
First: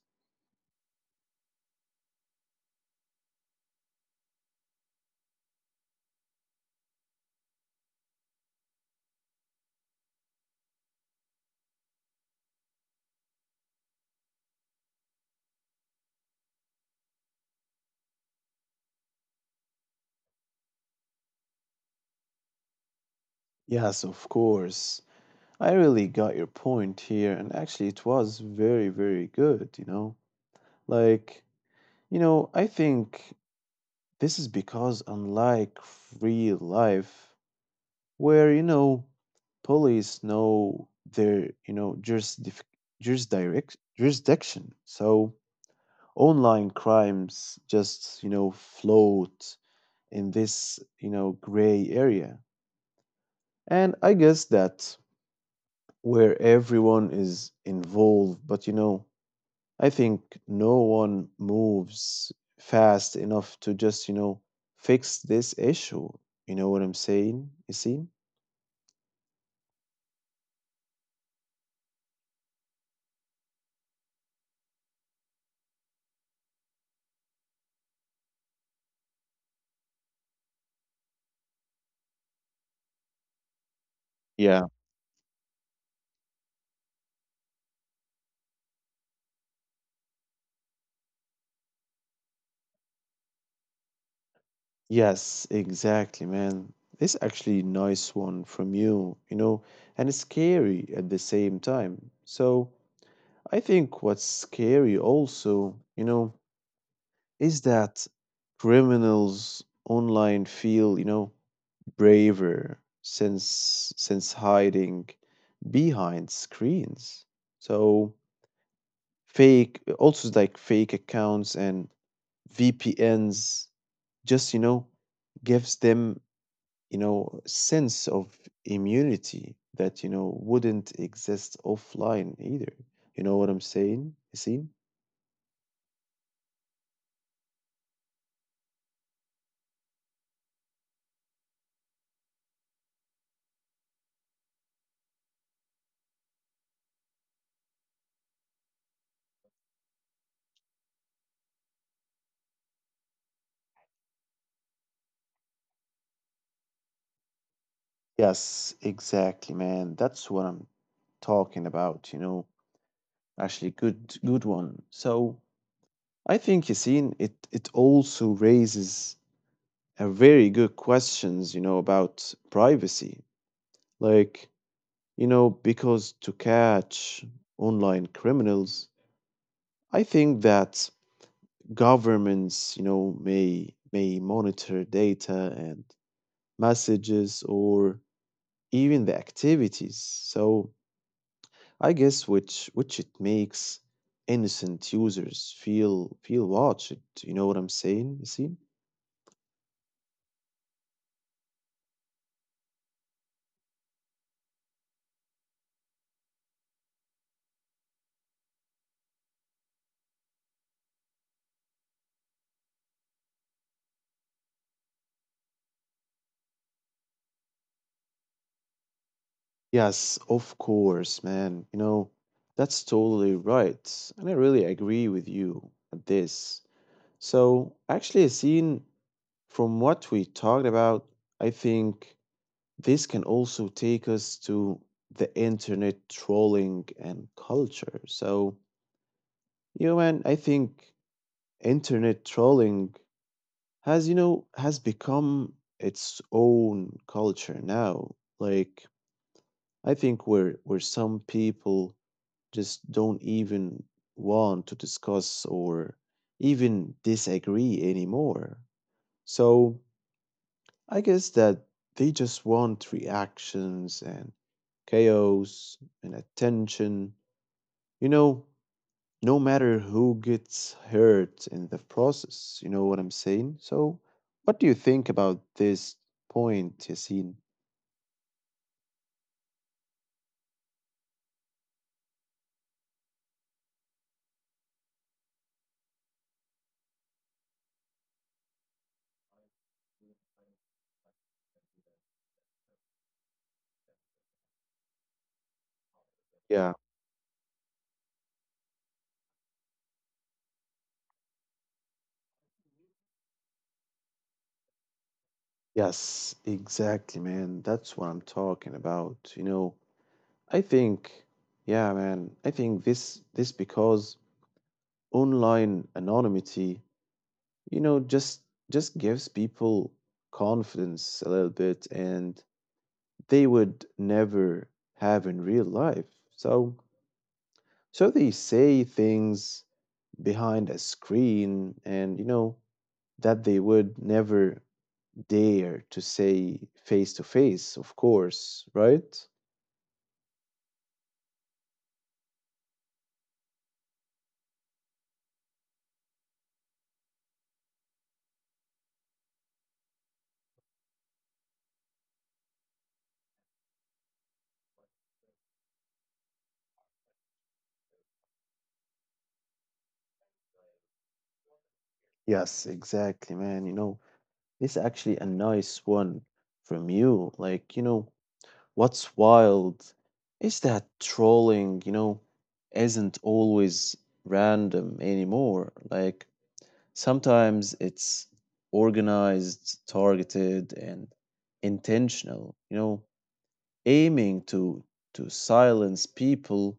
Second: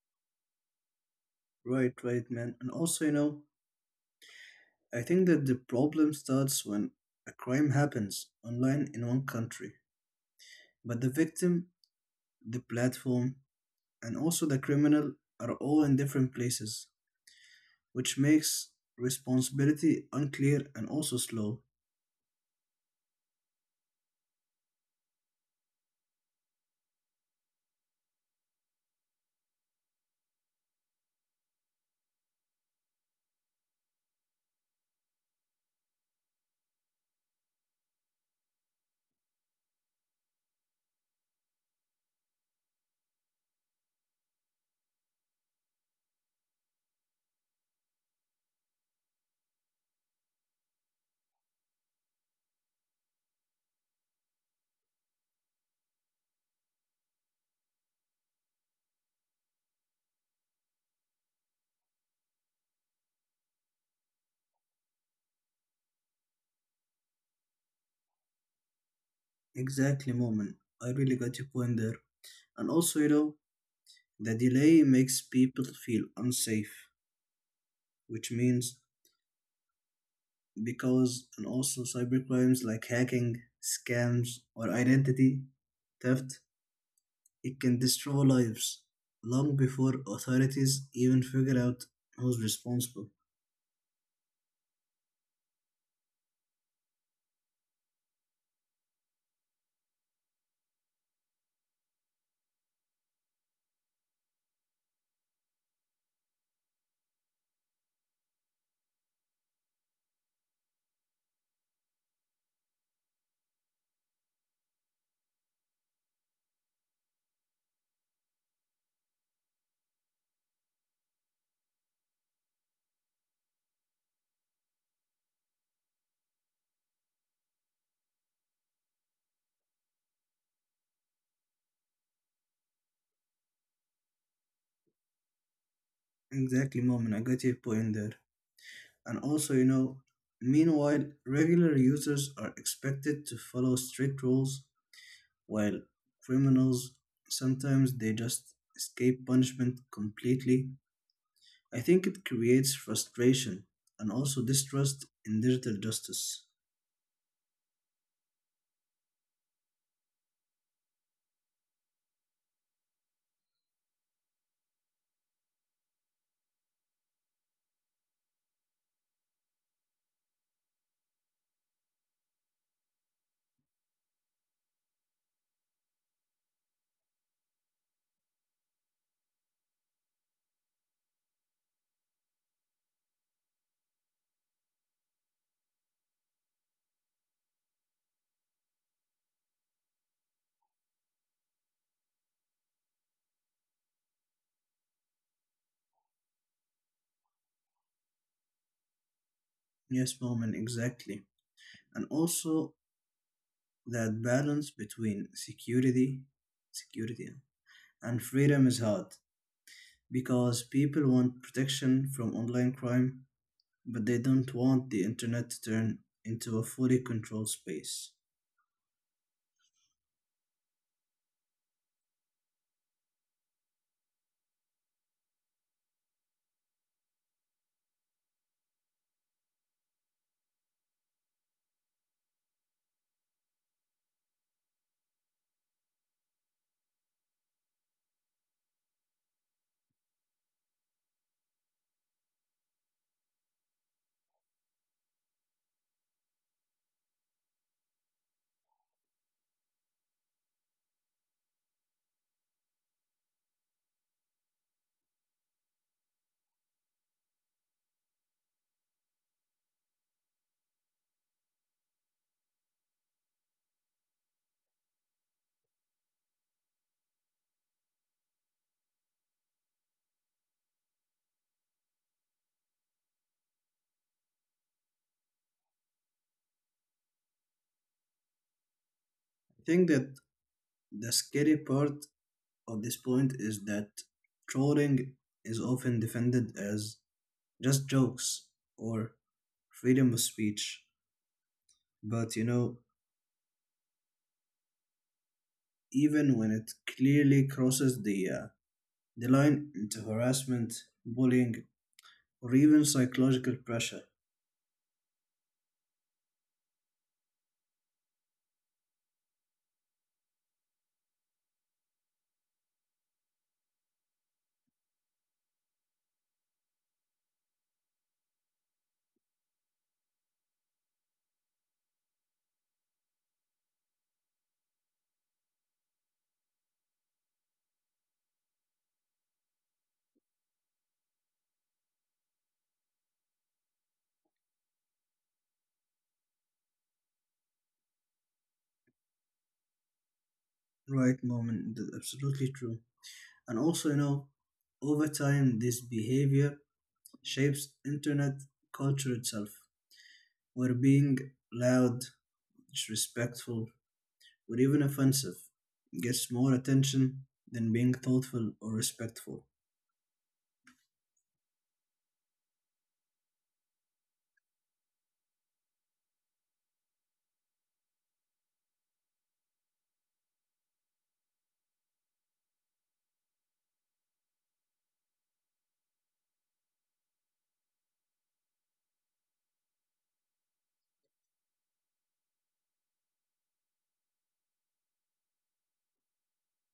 Speaker 2: Right, right, man. And also, you know, I think that the problem starts when a crime happens online in one country, but the victim, the platform, and also the criminal are all in different places, which makes responsibility unclear and also slow.
Speaker 1: Yes, of course. I really got your point here, and actually, it was very, very good, you know? Like, you know, I think this is because, unlike real life, where, you know, police know their, you know, jurisdiction, so online crimes just, you know, float in this, you know, gray area. And I guess that where everyone is involved. But, you know, I think no one moves fast enough to just, you know, fix this issue. You know what I'm saying? You see?
Speaker 2: Exactly, Moment. I really got your point there. And also, you know, the delay makes people feel unsafe, which means because, and also cybercrimes like hacking, scams,
Speaker 1: Yeah.
Speaker 2: or identity theft, it can destroy lives long before authorities even figure out who's responsible.
Speaker 1: Yes, exactly, man. This actually nice one from you, you know, and it's scary at the same time. So I think what's scary also, you know, is that criminals online feel, you know, braver since hiding behind screens. So fake also like fake accounts and VPNs just, you know, gives them, you know, sense of immunity that, you know, wouldn't exist offline either. You know what I'm saying? You see?
Speaker 2: Exactly, Moment. I got your point there. And also, you know, meanwhile, regular users are expected to follow strict rules while criminals sometimes they just escape punishment completely. I think it creates frustration and also distrust in digital justice.
Speaker 1: Yes, exactly, man. That's what I'm talking about, you know. Actually good one. So I think Yasin, it also raises a very good questions, you know, about privacy. Like, you know, because to catch online criminals, I think that governments, you know, may monitor data and messages or even the activities. So I guess which it makes innocent users feel watched. You know what I'm saying, Yasin?
Speaker 2: Yes, Moment, exactly. And also that balance between security and freedom is hard because people want protection from online crime but they don't want the internet to turn into a fully controlled space.
Speaker 1: Yes, of course, man. You know, that's totally right. And I really agree with you at this. So, actually, as seen from what we talked about, I think this can also take us to the internet trolling and culture. So, you know, man, I think internet trolling has, you know, has become its own culture now. Like, I think where some people just don't even want to discuss or even disagree anymore. So I guess that they just want reactions and chaos and attention. You know, no matter who gets hurt in the process. You know what I'm saying? So, what do you think about this point, Yasin?
Speaker 2: I think that the scary part of this point is that trolling is often defended as just jokes or freedom of speech, but, you know, even when it
Speaker 1: Yeah.
Speaker 2: clearly crosses the line into harassment, bullying, or even psychological pressure.
Speaker 1: Yes, exactly, man. That's what I'm talking about. You know, I think, yeah, man. I think this because online anonymity, you know, just gives people confidence a little bit, and they would never have in real life. So they say things behind a screen, and, you know, that they would never dare to say face to face. Of course, right?
Speaker 2: Right, Moment, that's absolutely true. And also, you know, over time, this behavior shapes internet culture itself, where being loud, disrespectful, or even offensive gets more attention than being thoughtful or respectful.
Speaker 1: Yes, exactly, man. You know, this is actually a nice one from you. Like, you know, what's wild is that trolling, you know, isn't always random anymore. Like, sometimes it's organized, targeted, and intentional, you know, aiming to silence people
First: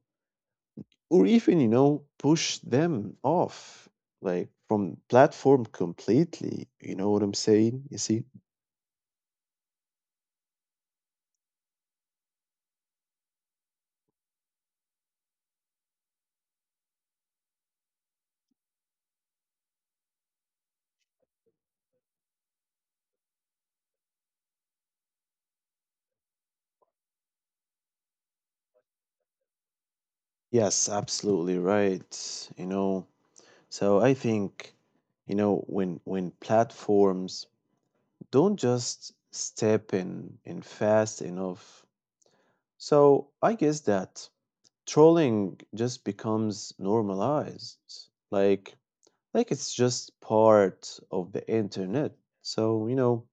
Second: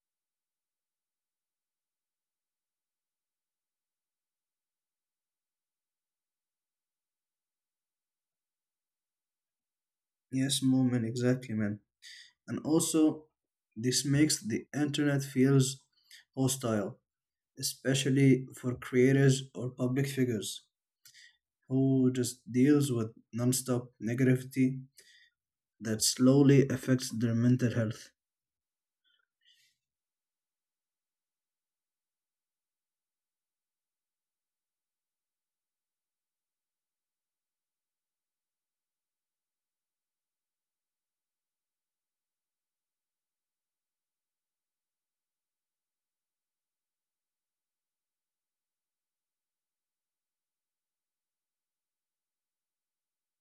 Speaker 1: or even, you know, push them off like from platform completely. You know what I'm saying? You see?
Speaker 2: Yes, Moment, exactly, man. And also, this makes the internet feels hostile, especially for creators or public figures who just deals with nonstop negativity that slowly affects their mental health.
Speaker 1: Yes, absolutely right. You know, so I think, you know, when platforms don't just step in fast enough, so I guess that trolling just becomes normalized. Like it's just part of the internet. So, you know,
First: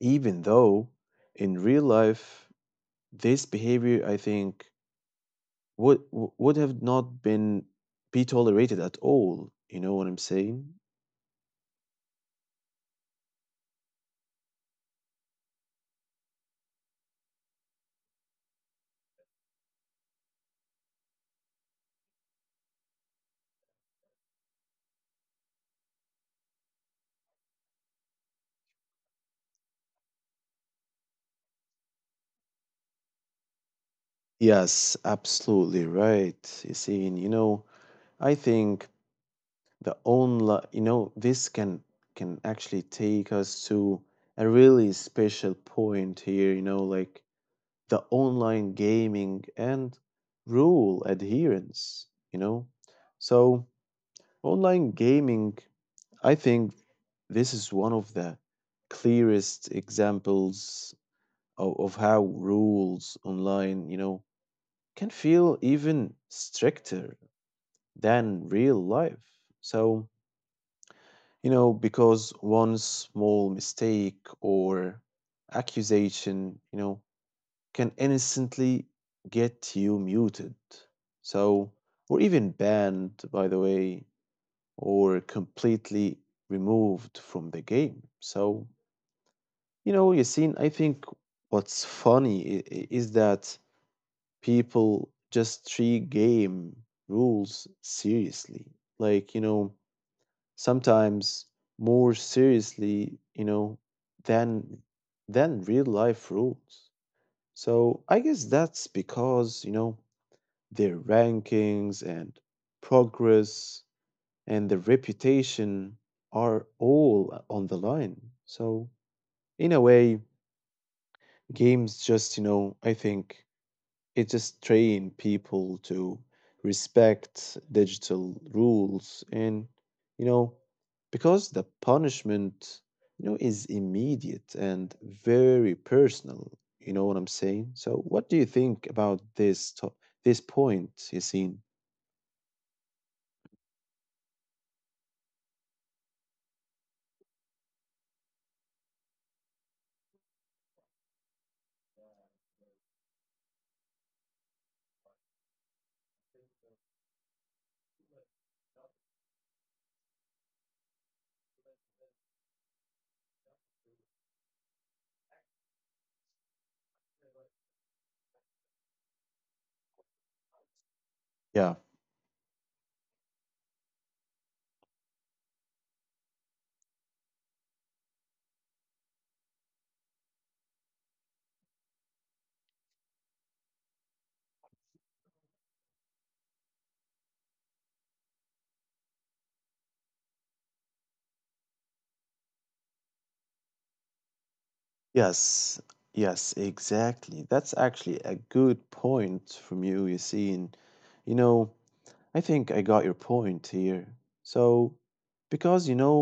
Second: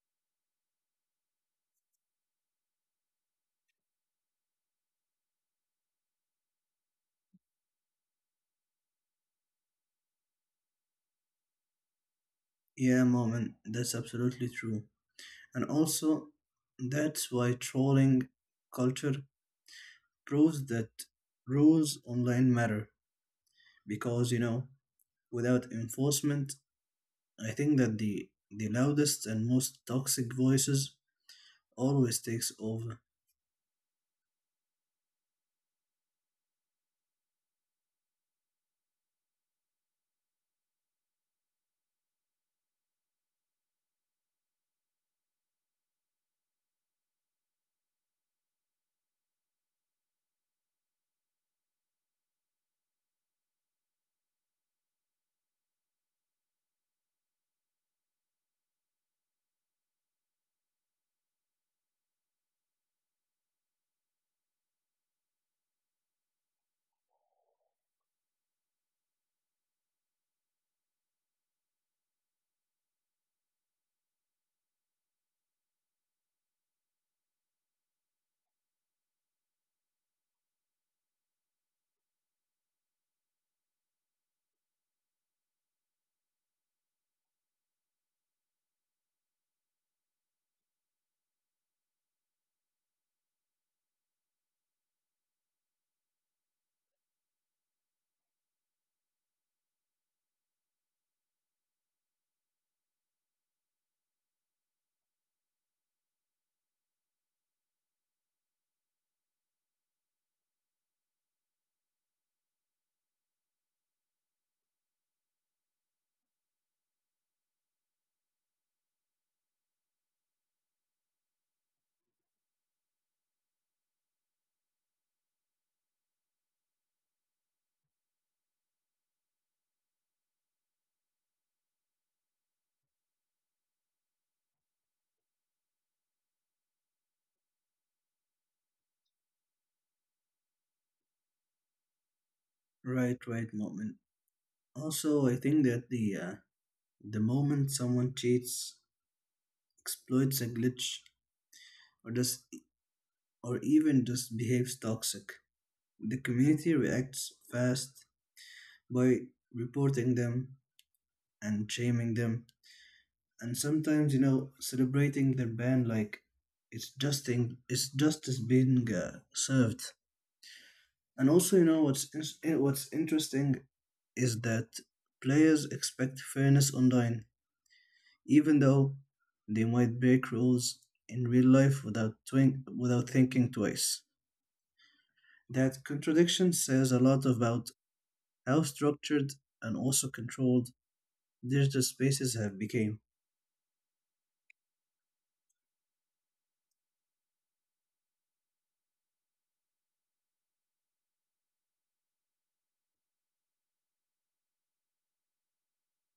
Speaker 1: even though in real life this behavior I think would have not been be tolerated at all. You know what I'm saying?
Speaker 2: Yeah, Moment, that's absolutely true. And also, that's why trolling culture proves that rules online matter because without enforcement, I think that the loudest and most toxic voices always takes over.
Speaker 1: Yes, absolutely right. You see, and you know, I think the online, you know, this can actually take us to a really special point here. You know, like the online gaming and rule adherence. You know, so online gaming, I think this is one of the clearest examples of how rules online, you know, can feel even stricter than real life. So, because one small mistake or accusation, can instantly get you muted. So, or even banned, by the way, or completely removed from the game. So, Yassine, I think what's funny is that people just treat game rules seriously. Like, sometimes more seriously, than real life rules. So I guess that's because, their rankings and progress and their reputation are all on the line. So in a way, games just, I think it just train people to respect digital rules, and you know because the punishment, is immediate and very personal. You know what I'm saying So what do you think about this this point, you seen
Speaker 2: Right, right, moment. Also, I think that the moment someone cheats, exploits a glitch, or does or even just behaves toxic, the community reacts fast by reporting them and shaming them and sometimes celebrating their ban like it's justice being served. And also
Speaker 1: yeah,
Speaker 2: what's interesting is that players expect fairness online even though they might break rules in real life without thinking twice. That contradiction says a lot about how structured and also controlled digital spaces have become.
Speaker 1: yes, yes, exactly, that's actually a good point from you, you seen you know I think I got your point here. So, because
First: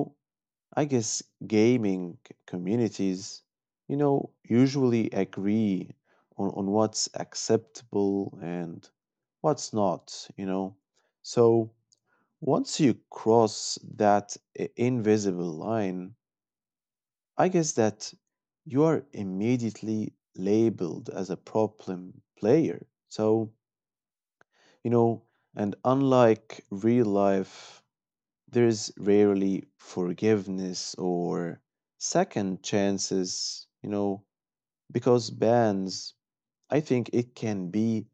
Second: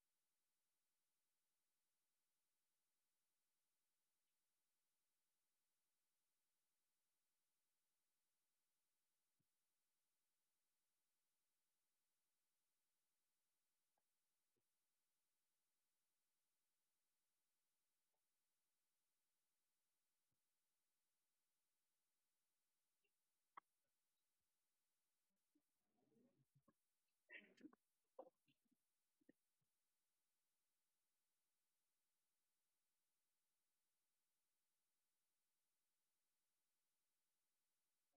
Speaker 1: I guess gaming communities, usually agree on what's acceptable and what's not, you know. So once you cross that invisible line, I guess that you are immediately labeled as a problem player. So, you know, and unlike real life there's rarely forgiveness or second chances, because bans, I think it can be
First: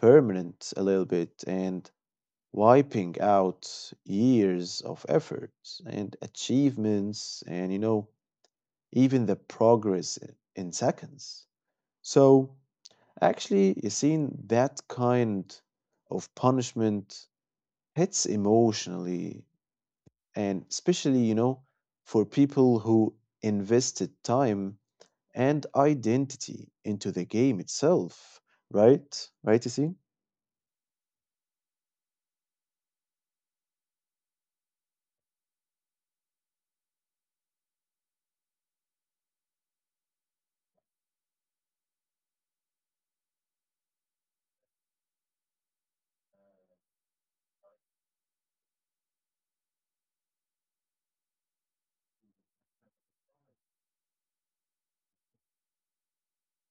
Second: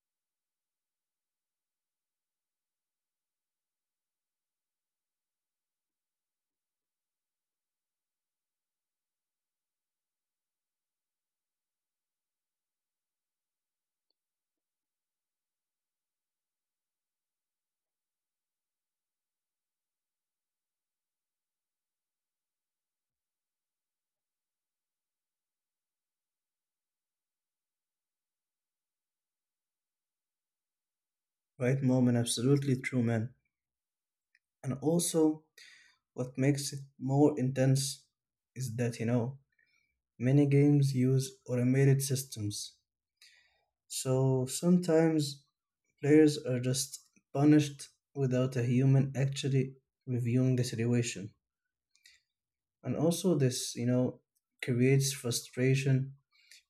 Speaker 1: permanent a little bit and wiping out years of effort and achievements and, even the progress in seconds. So, actually, you seen that kind of punishment hits emotionally and especially, for people who invested time and identity into the game itself, right? Right, you see?
Speaker 2: Right, mom, and absolutely true, man. And also, what makes it more intense is that, many games use automated systems. So sometimes players are just punished without a human actually reviewing the situation. And also, this, creates frustration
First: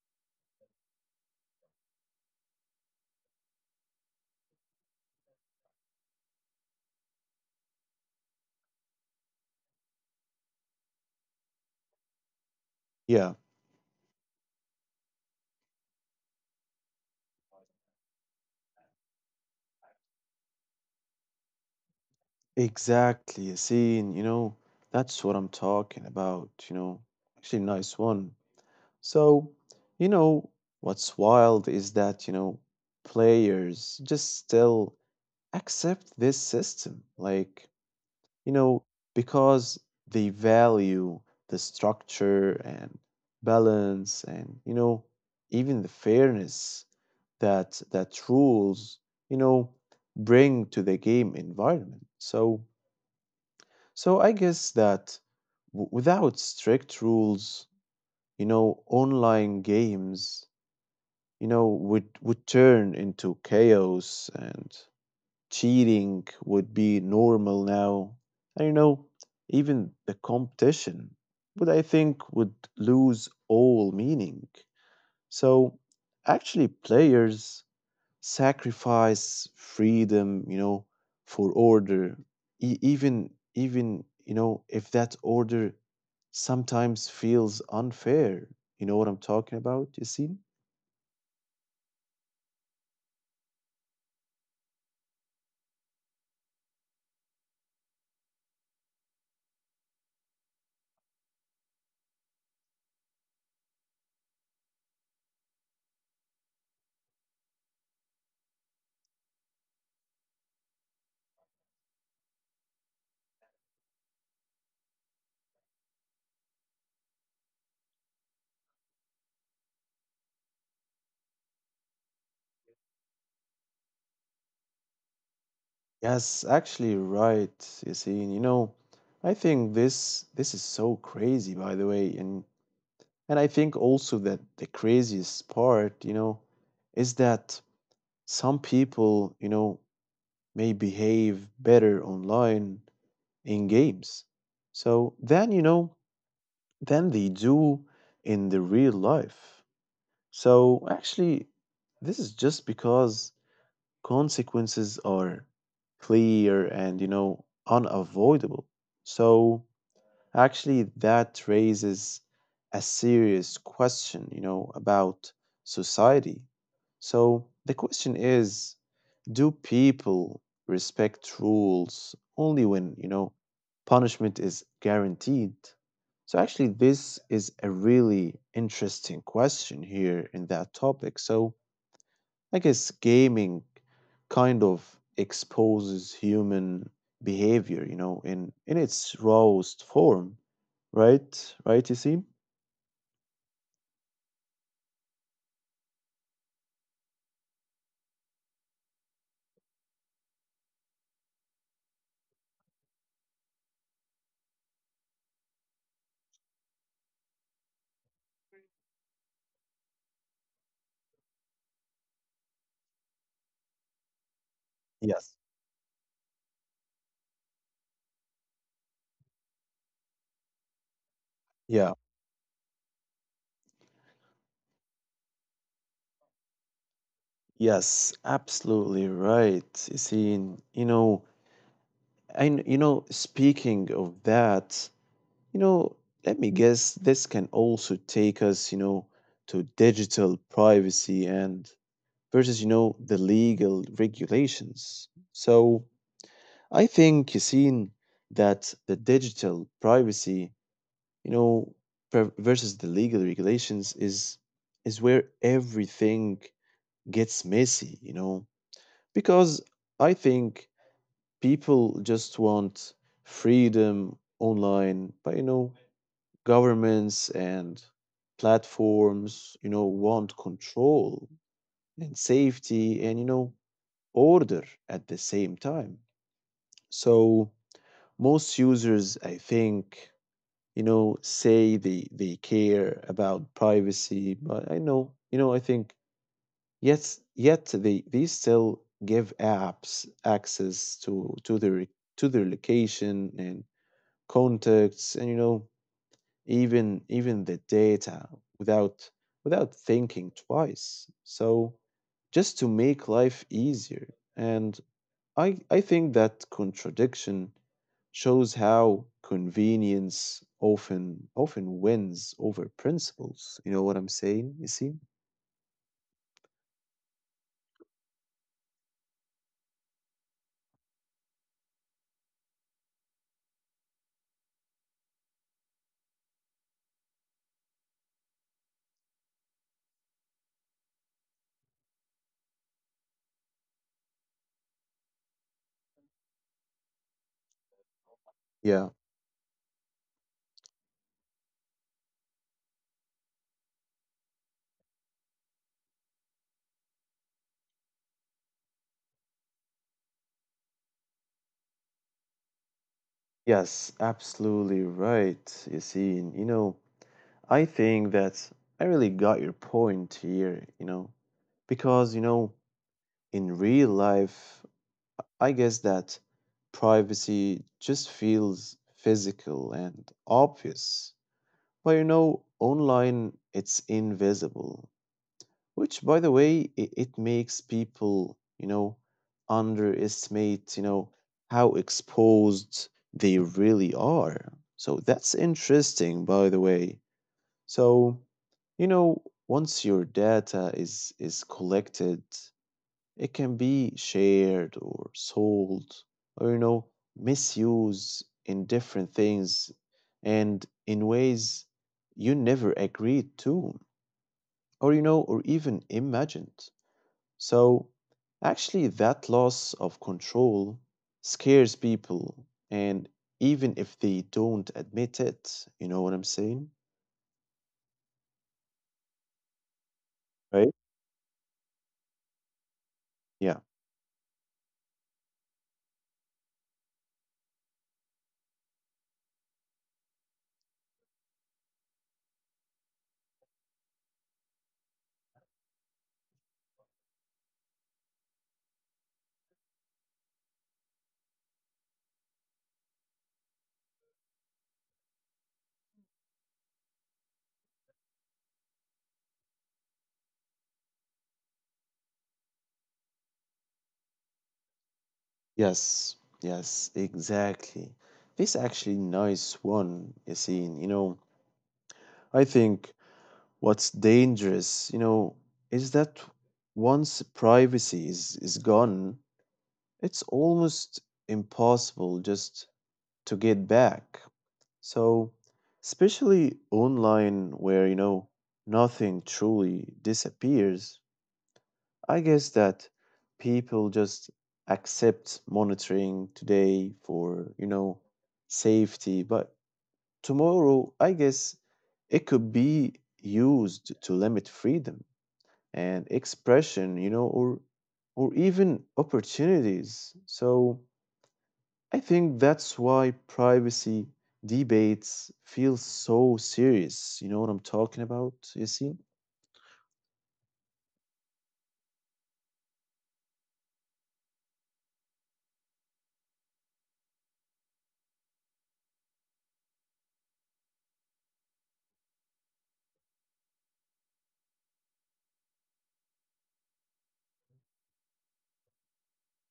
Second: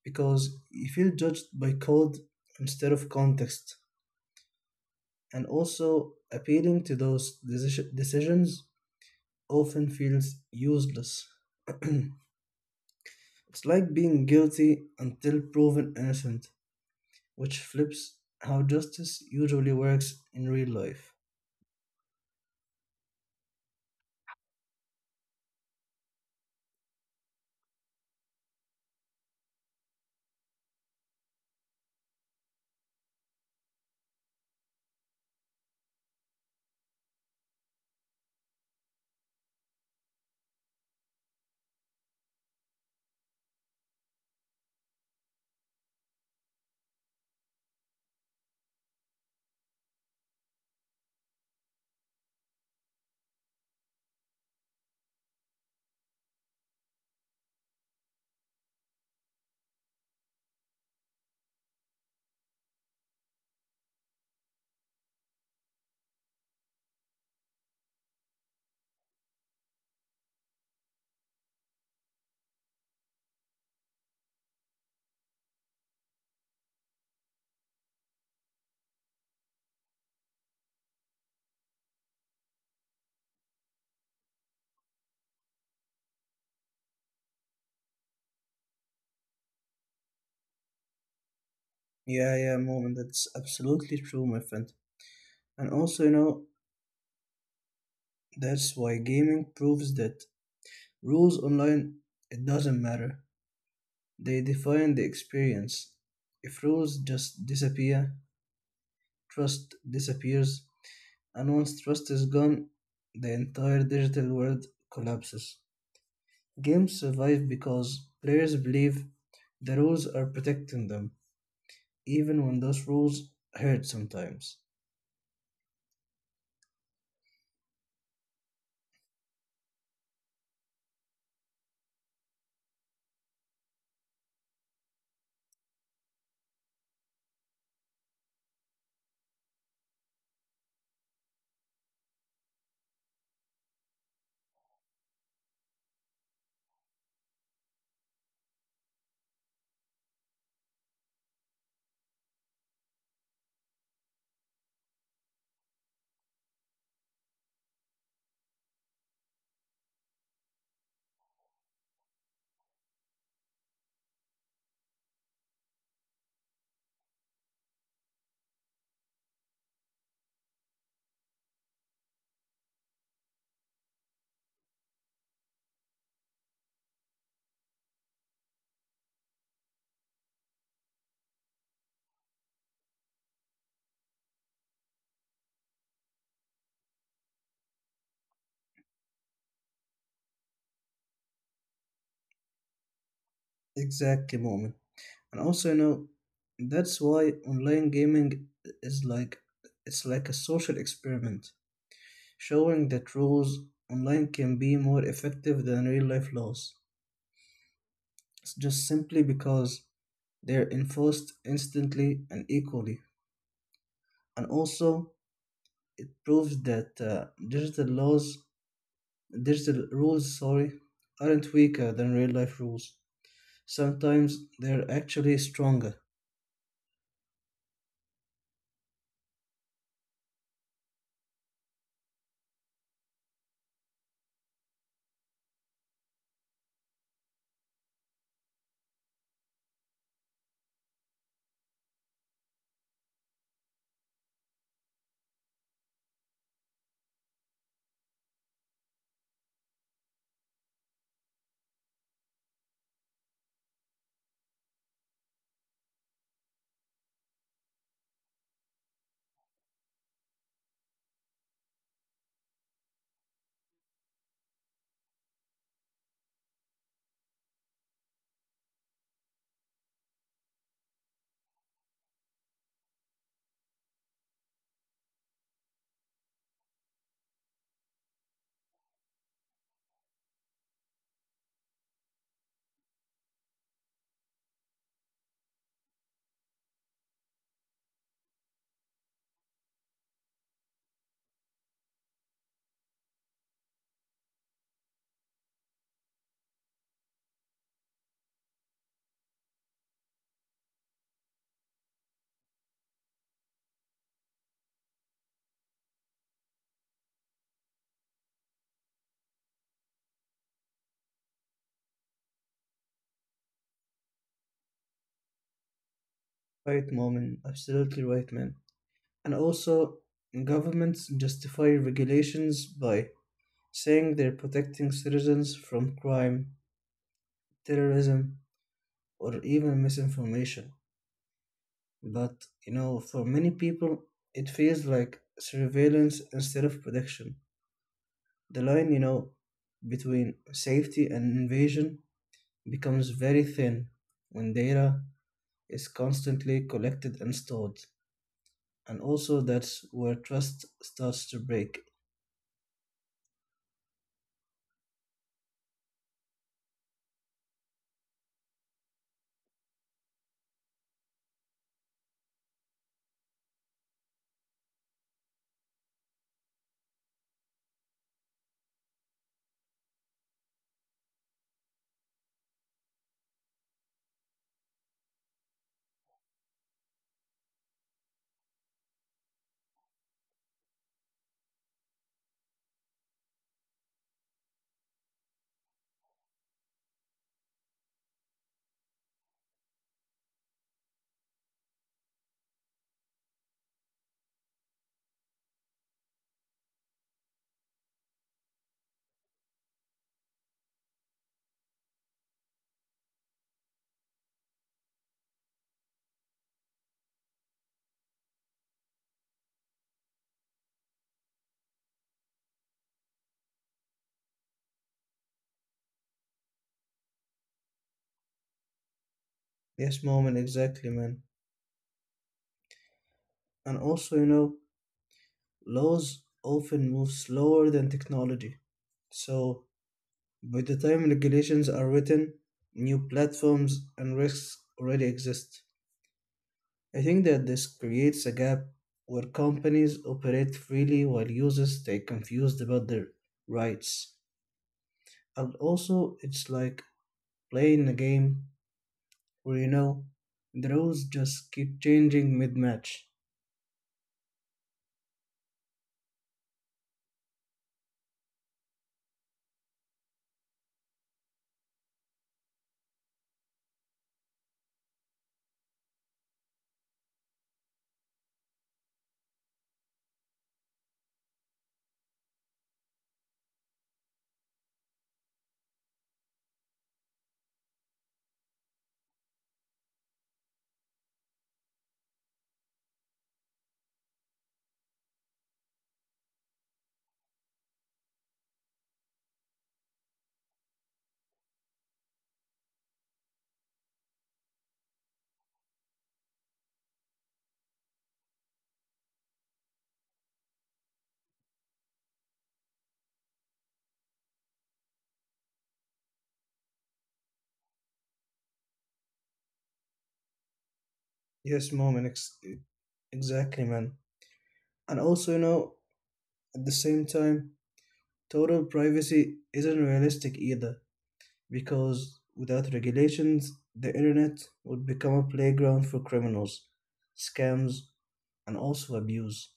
Speaker 2: because you feel judged by code instead of context. And also, appealing to decisions often feels useless.
Speaker 1: Yeah,
Speaker 2: It's like being guilty until proven innocent, which flips how justice usually works in real life.
Speaker 1: exactly, you see, and that's what I'm talking about, you know. Actually nice one. So, you know what's wild is that, players just still accept this system, like, you know, because they value the structure and balance and, even the fairness that rules, you know, bring to the game environment. So I guess that without strict rules, online games, would turn into chaos and cheating would be normal now. And, even the competition would, I think, would lose all meaning. So actually players sacrifice freedom, for order. Even you know, if that order sometimes feels unfair. You know what I'm talking about, you see?
Speaker 2: Yeah, yeah, moment. That's absolutely true, my friend. And also, that's why gaming proves that rules online, it doesn't matter. They define the experience. If rules just disappear, trust disappears, and once trust is gone, the entire digital world collapses. Games survive because players believe the rules are protecting them, even when those rules hurt sometimes.
Speaker 1: Yes, actually right, Yassine. You know, I think this is so crazy, by the way, and I think also that the craziest part, is that some people, may behave better online in games. So then, than they do in the real life. So actually, this is just because consequences are clear and, unavoidable. So actually that raises a serious question, about society. So the question is, do people respect rules only when, punishment is guaranteed? So actually this is a really interesting question here in that topic. So I guess gaming kind of exposes human behavior, in its rawest form, right? Right, you see?
Speaker 2: Exactly, moment. And also, that's why online gaming is like it's like a social experiment, showing that rules online can be more effective than real life laws, just simply because they're enforced instantly and equally. And also,
Speaker 1: Yes.
Speaker 2: it proves that digital laws, digital rules, sorry, aren't weaker
Speaker 1: Yeah.
Speaker 2: than real life rules. Sometimes they're actually stronger.
Speaker 1: Yes, absolutely right. You see, and, speaking of that, you know, let me guess, this can also take us, to digital privacy and versus, the legal regulations. So, I think, Yassine, that the digital privacy, you know, versus the legal regulations, is where everything gets messy, because I think people just want freedom online, but, governments and platforms, want control and safety and, order at the same time. So most users, I think, say they care about privacy, but I know, you know, I think, yes, yet they still give apps access to their to their location and contacts and, even the data without thinking twice. So just to make life easier and I think that contradiction shows how convenience often wins over principles. You know what I'm saying? You see?
Speaker 2: Right, Momin, absolutely right, man. And also, governments justify regulations by saying they're protecting citizens from crime, terrorism, or even misinformation. But for many people, it feels like surveillance instead of protection. The line,
Speaker 1: Yeah.
Speaker 2: between safety and invasion becomes very thin when data is constantly collected and stored. And also, that's where trust starts to break.
Speaker 1: Yes, absolutely right. You see, and, I think that I really got your point here, you know. Because, in real life, I guess that privacy just feels physical and obvious. But, online, it's invisible, which, by the way, it makes people, underestimate, how exposed they really are. So that's interesting, by the way. So, once your data is collected, it can be shared or sold or, misused in different things and in ways you never agreed to or, or even imagined. So, actually, that loss of control scares people, and even if they don't admit it, you know what I'm saying?
Speaker 2: Yes, moment,
Speaker 1: Right?
Speaker 2: exactly, man.
Speaker 1: Yeah.
Speaker 2: And also, laws often move slower than technology. So, by the time regulations are written, new platforms and risks already exist. I think that this creates a gap where companies operate freely while users stay confused about their rights. And also, it's like playing a game where the rules just keep changing mid match.
Speaker 1: Yes, yes, exactly. This actually nice one, Yassine. You know, I think what's dangerous, is that once privacy is gone, it's almost impossible just to get back. So, especially online where, nothing truly disappears, I guess that people just accept monitoring today for, safety, but tomorrow, I guess it could be used to limit freedom and expression, or even opportunities. So I think that's why privacy debates feel so serious. You know what I'm talking about, you see?
Speaker 2: Yes, mom, exactly, man. And also, at the same time, total privacy isn't realistic either because without regulations, the internet would become a playground for criminals, scams, and also abuse.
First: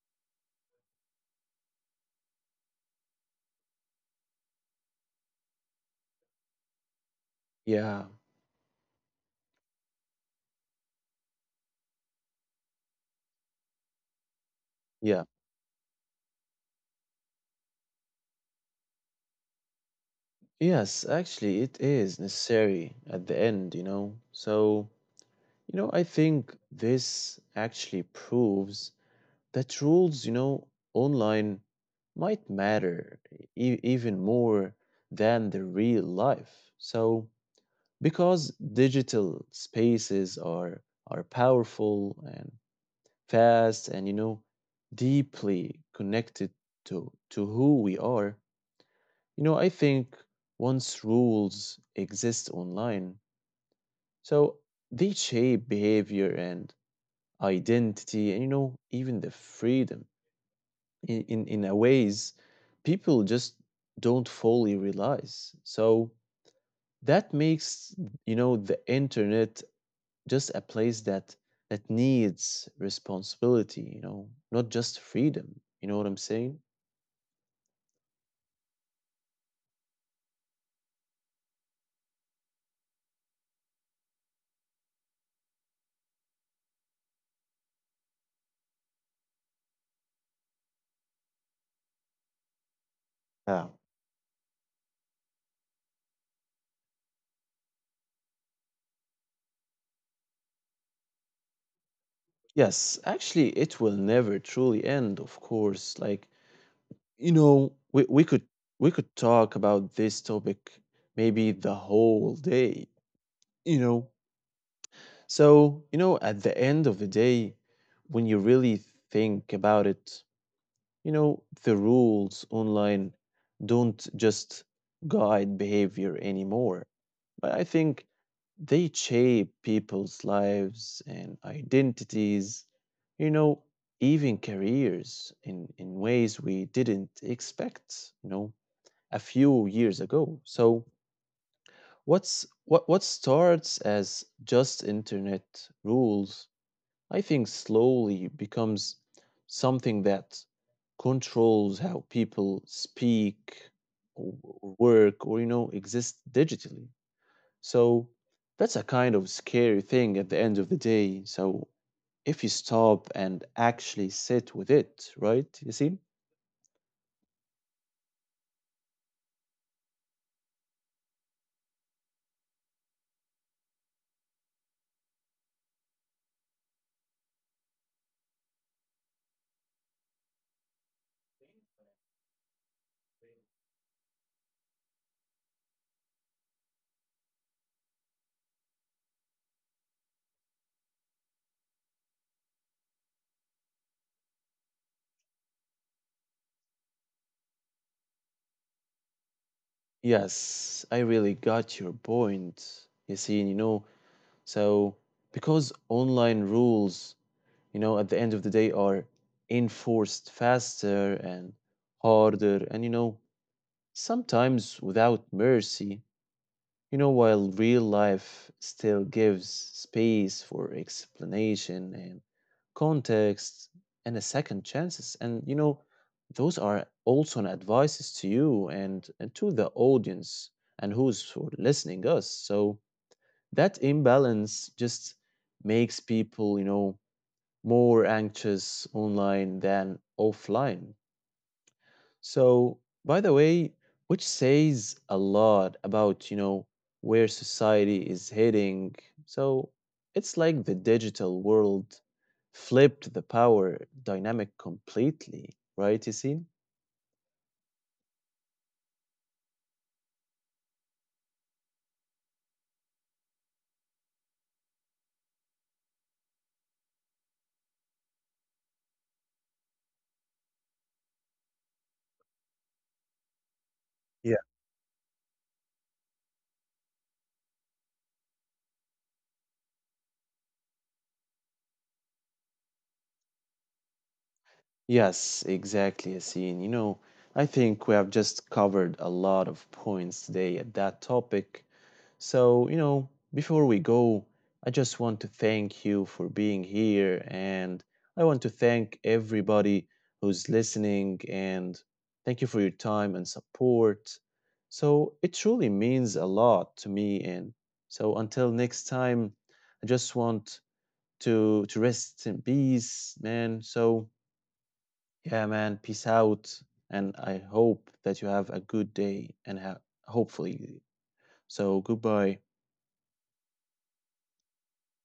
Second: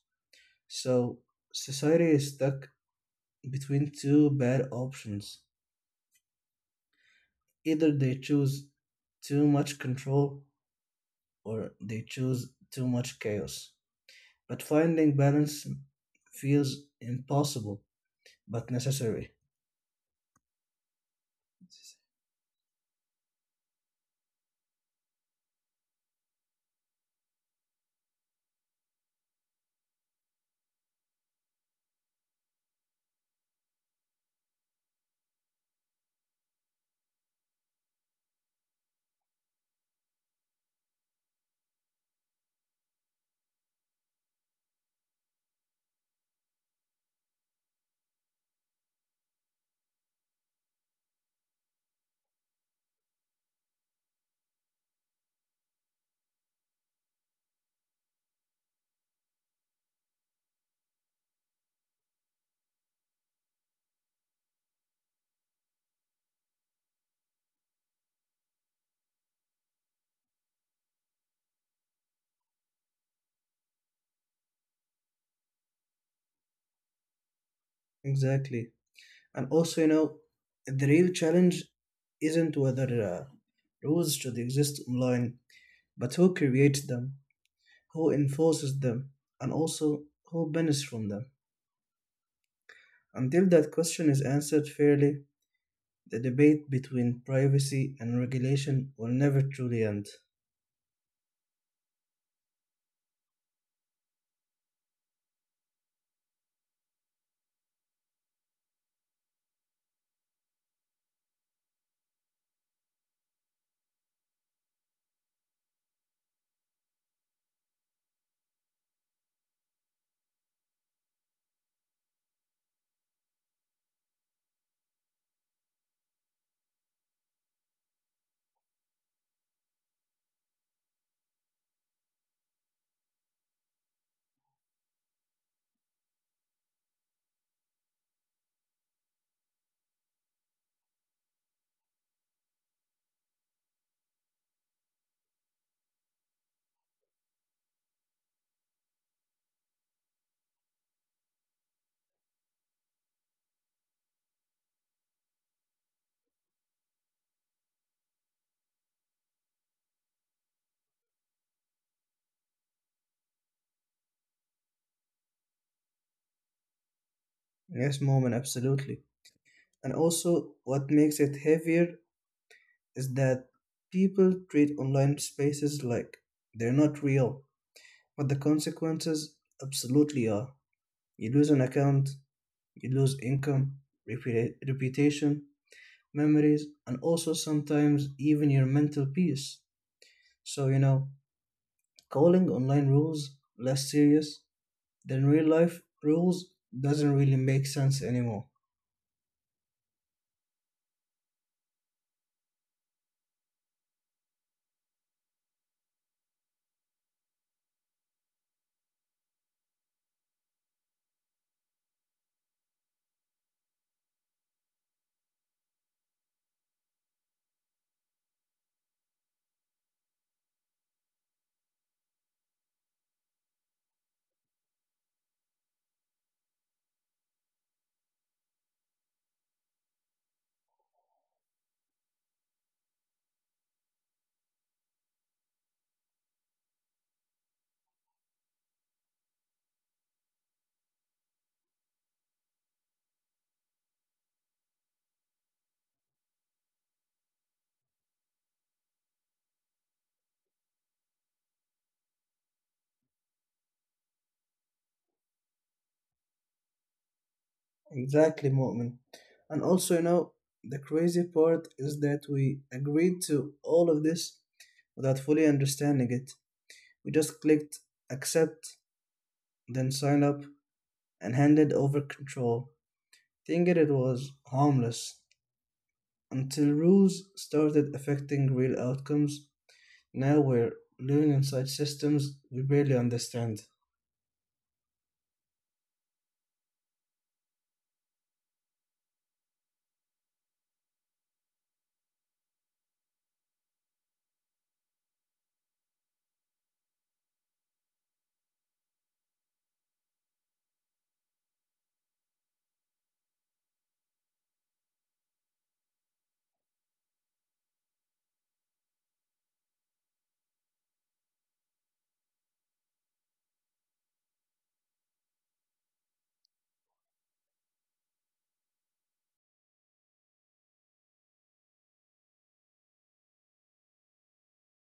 Speaker 2: So society is stuck between two bad options. Either
Speaker 1: Yeah,
Speaker 2: they choose too much control or they choose too much chaos. But finding
Speaker 1: yeah.
Speaker 2: balance feels impossible but necessary.
Speaker 1: Yes, actually, it is necessary at the end, you know? So, you know, I think this actually proves that rules, online might matter even more than the real life. So, because digital spaces are powerful and fast and, deeply connected to who we are, I think once rules exist online, so they shape behavior and identity, and, even the freedom in, in a ways people just don't fully realize. So that makes, the internet just a place that needs responsibility, not just freedom. You know what I'm saying?
Speaker 2: Exactly. And also, the real challenge isn't whether rules should exist online, but who creates them, who enforces them, and also who benefits from them. Until
Speaker 1: Yeah.
Speaker 2: that question is answered fairly, the debate between privacy and regulation will never truly end.
Speaker 1: Yes, actually, it will never truly end, of course. Like, we could we could talk about this topic maybe the whole day, you know. So, at the end of the day, when you really think about it, the rules online don't just guide behavior anymore, but I think they shape people's lives and identities, you know, even careers in, ways we didn't expect, a few years ago. So what starts as just internet rules, I think, slowly becomes something that controls how people speak or work, or, exist digitally. So that's a kind of scary thing at the end of the day. So, if you stop and actually sit with it, right? You see?
Speaker 2: Yes, Mom, and absolutely. And also, what makes it heavier is that people treat online spaces like they're not real. But the consequences absolutely are. You lose an account, you lose income, reputation, memories, and also sometimes even your mental peace. So, calling online rules less serious than real life rules doesn't really make sense anymore.
Speaker 1: Yes, I really got your point. You see, you know, so, because online rules, at the end of the day are enforced faster and harder, and, sometimes without mercy, while real life still gives space for explanation and context and a second chances. And, those are also an advices to you and, to the audience and who's for listening us. So, that imbalance just makes people, more anxious online than offline. So, by the way, which says a lot about, where society is heading. So, it's like the digital world flipped the power dynamic completely, right, Yassine?
Speaker 2: Exactly, Mu'min. And also, the crazy part is that we agreed to all of this without fully understanding it. We just clicked accept, then sign up, and handed over control, thinking it was harmless, until rules started affecting real outcomes. Now we're living inside systems we barely understand.
Speaker 1: Yes, exactly, Yasin. You know, I think we have just covered a lot of points today at that topic. So, before we go, I just want to thank you for being here, and I want to thank everybody who's listening and thank you for your time and support. So, it truly means a lot to me, and so until next time, I just want to rest in peace, man. So, yeah, man, peace out. And I hope that you have a good day and hopefully. So, goodbye.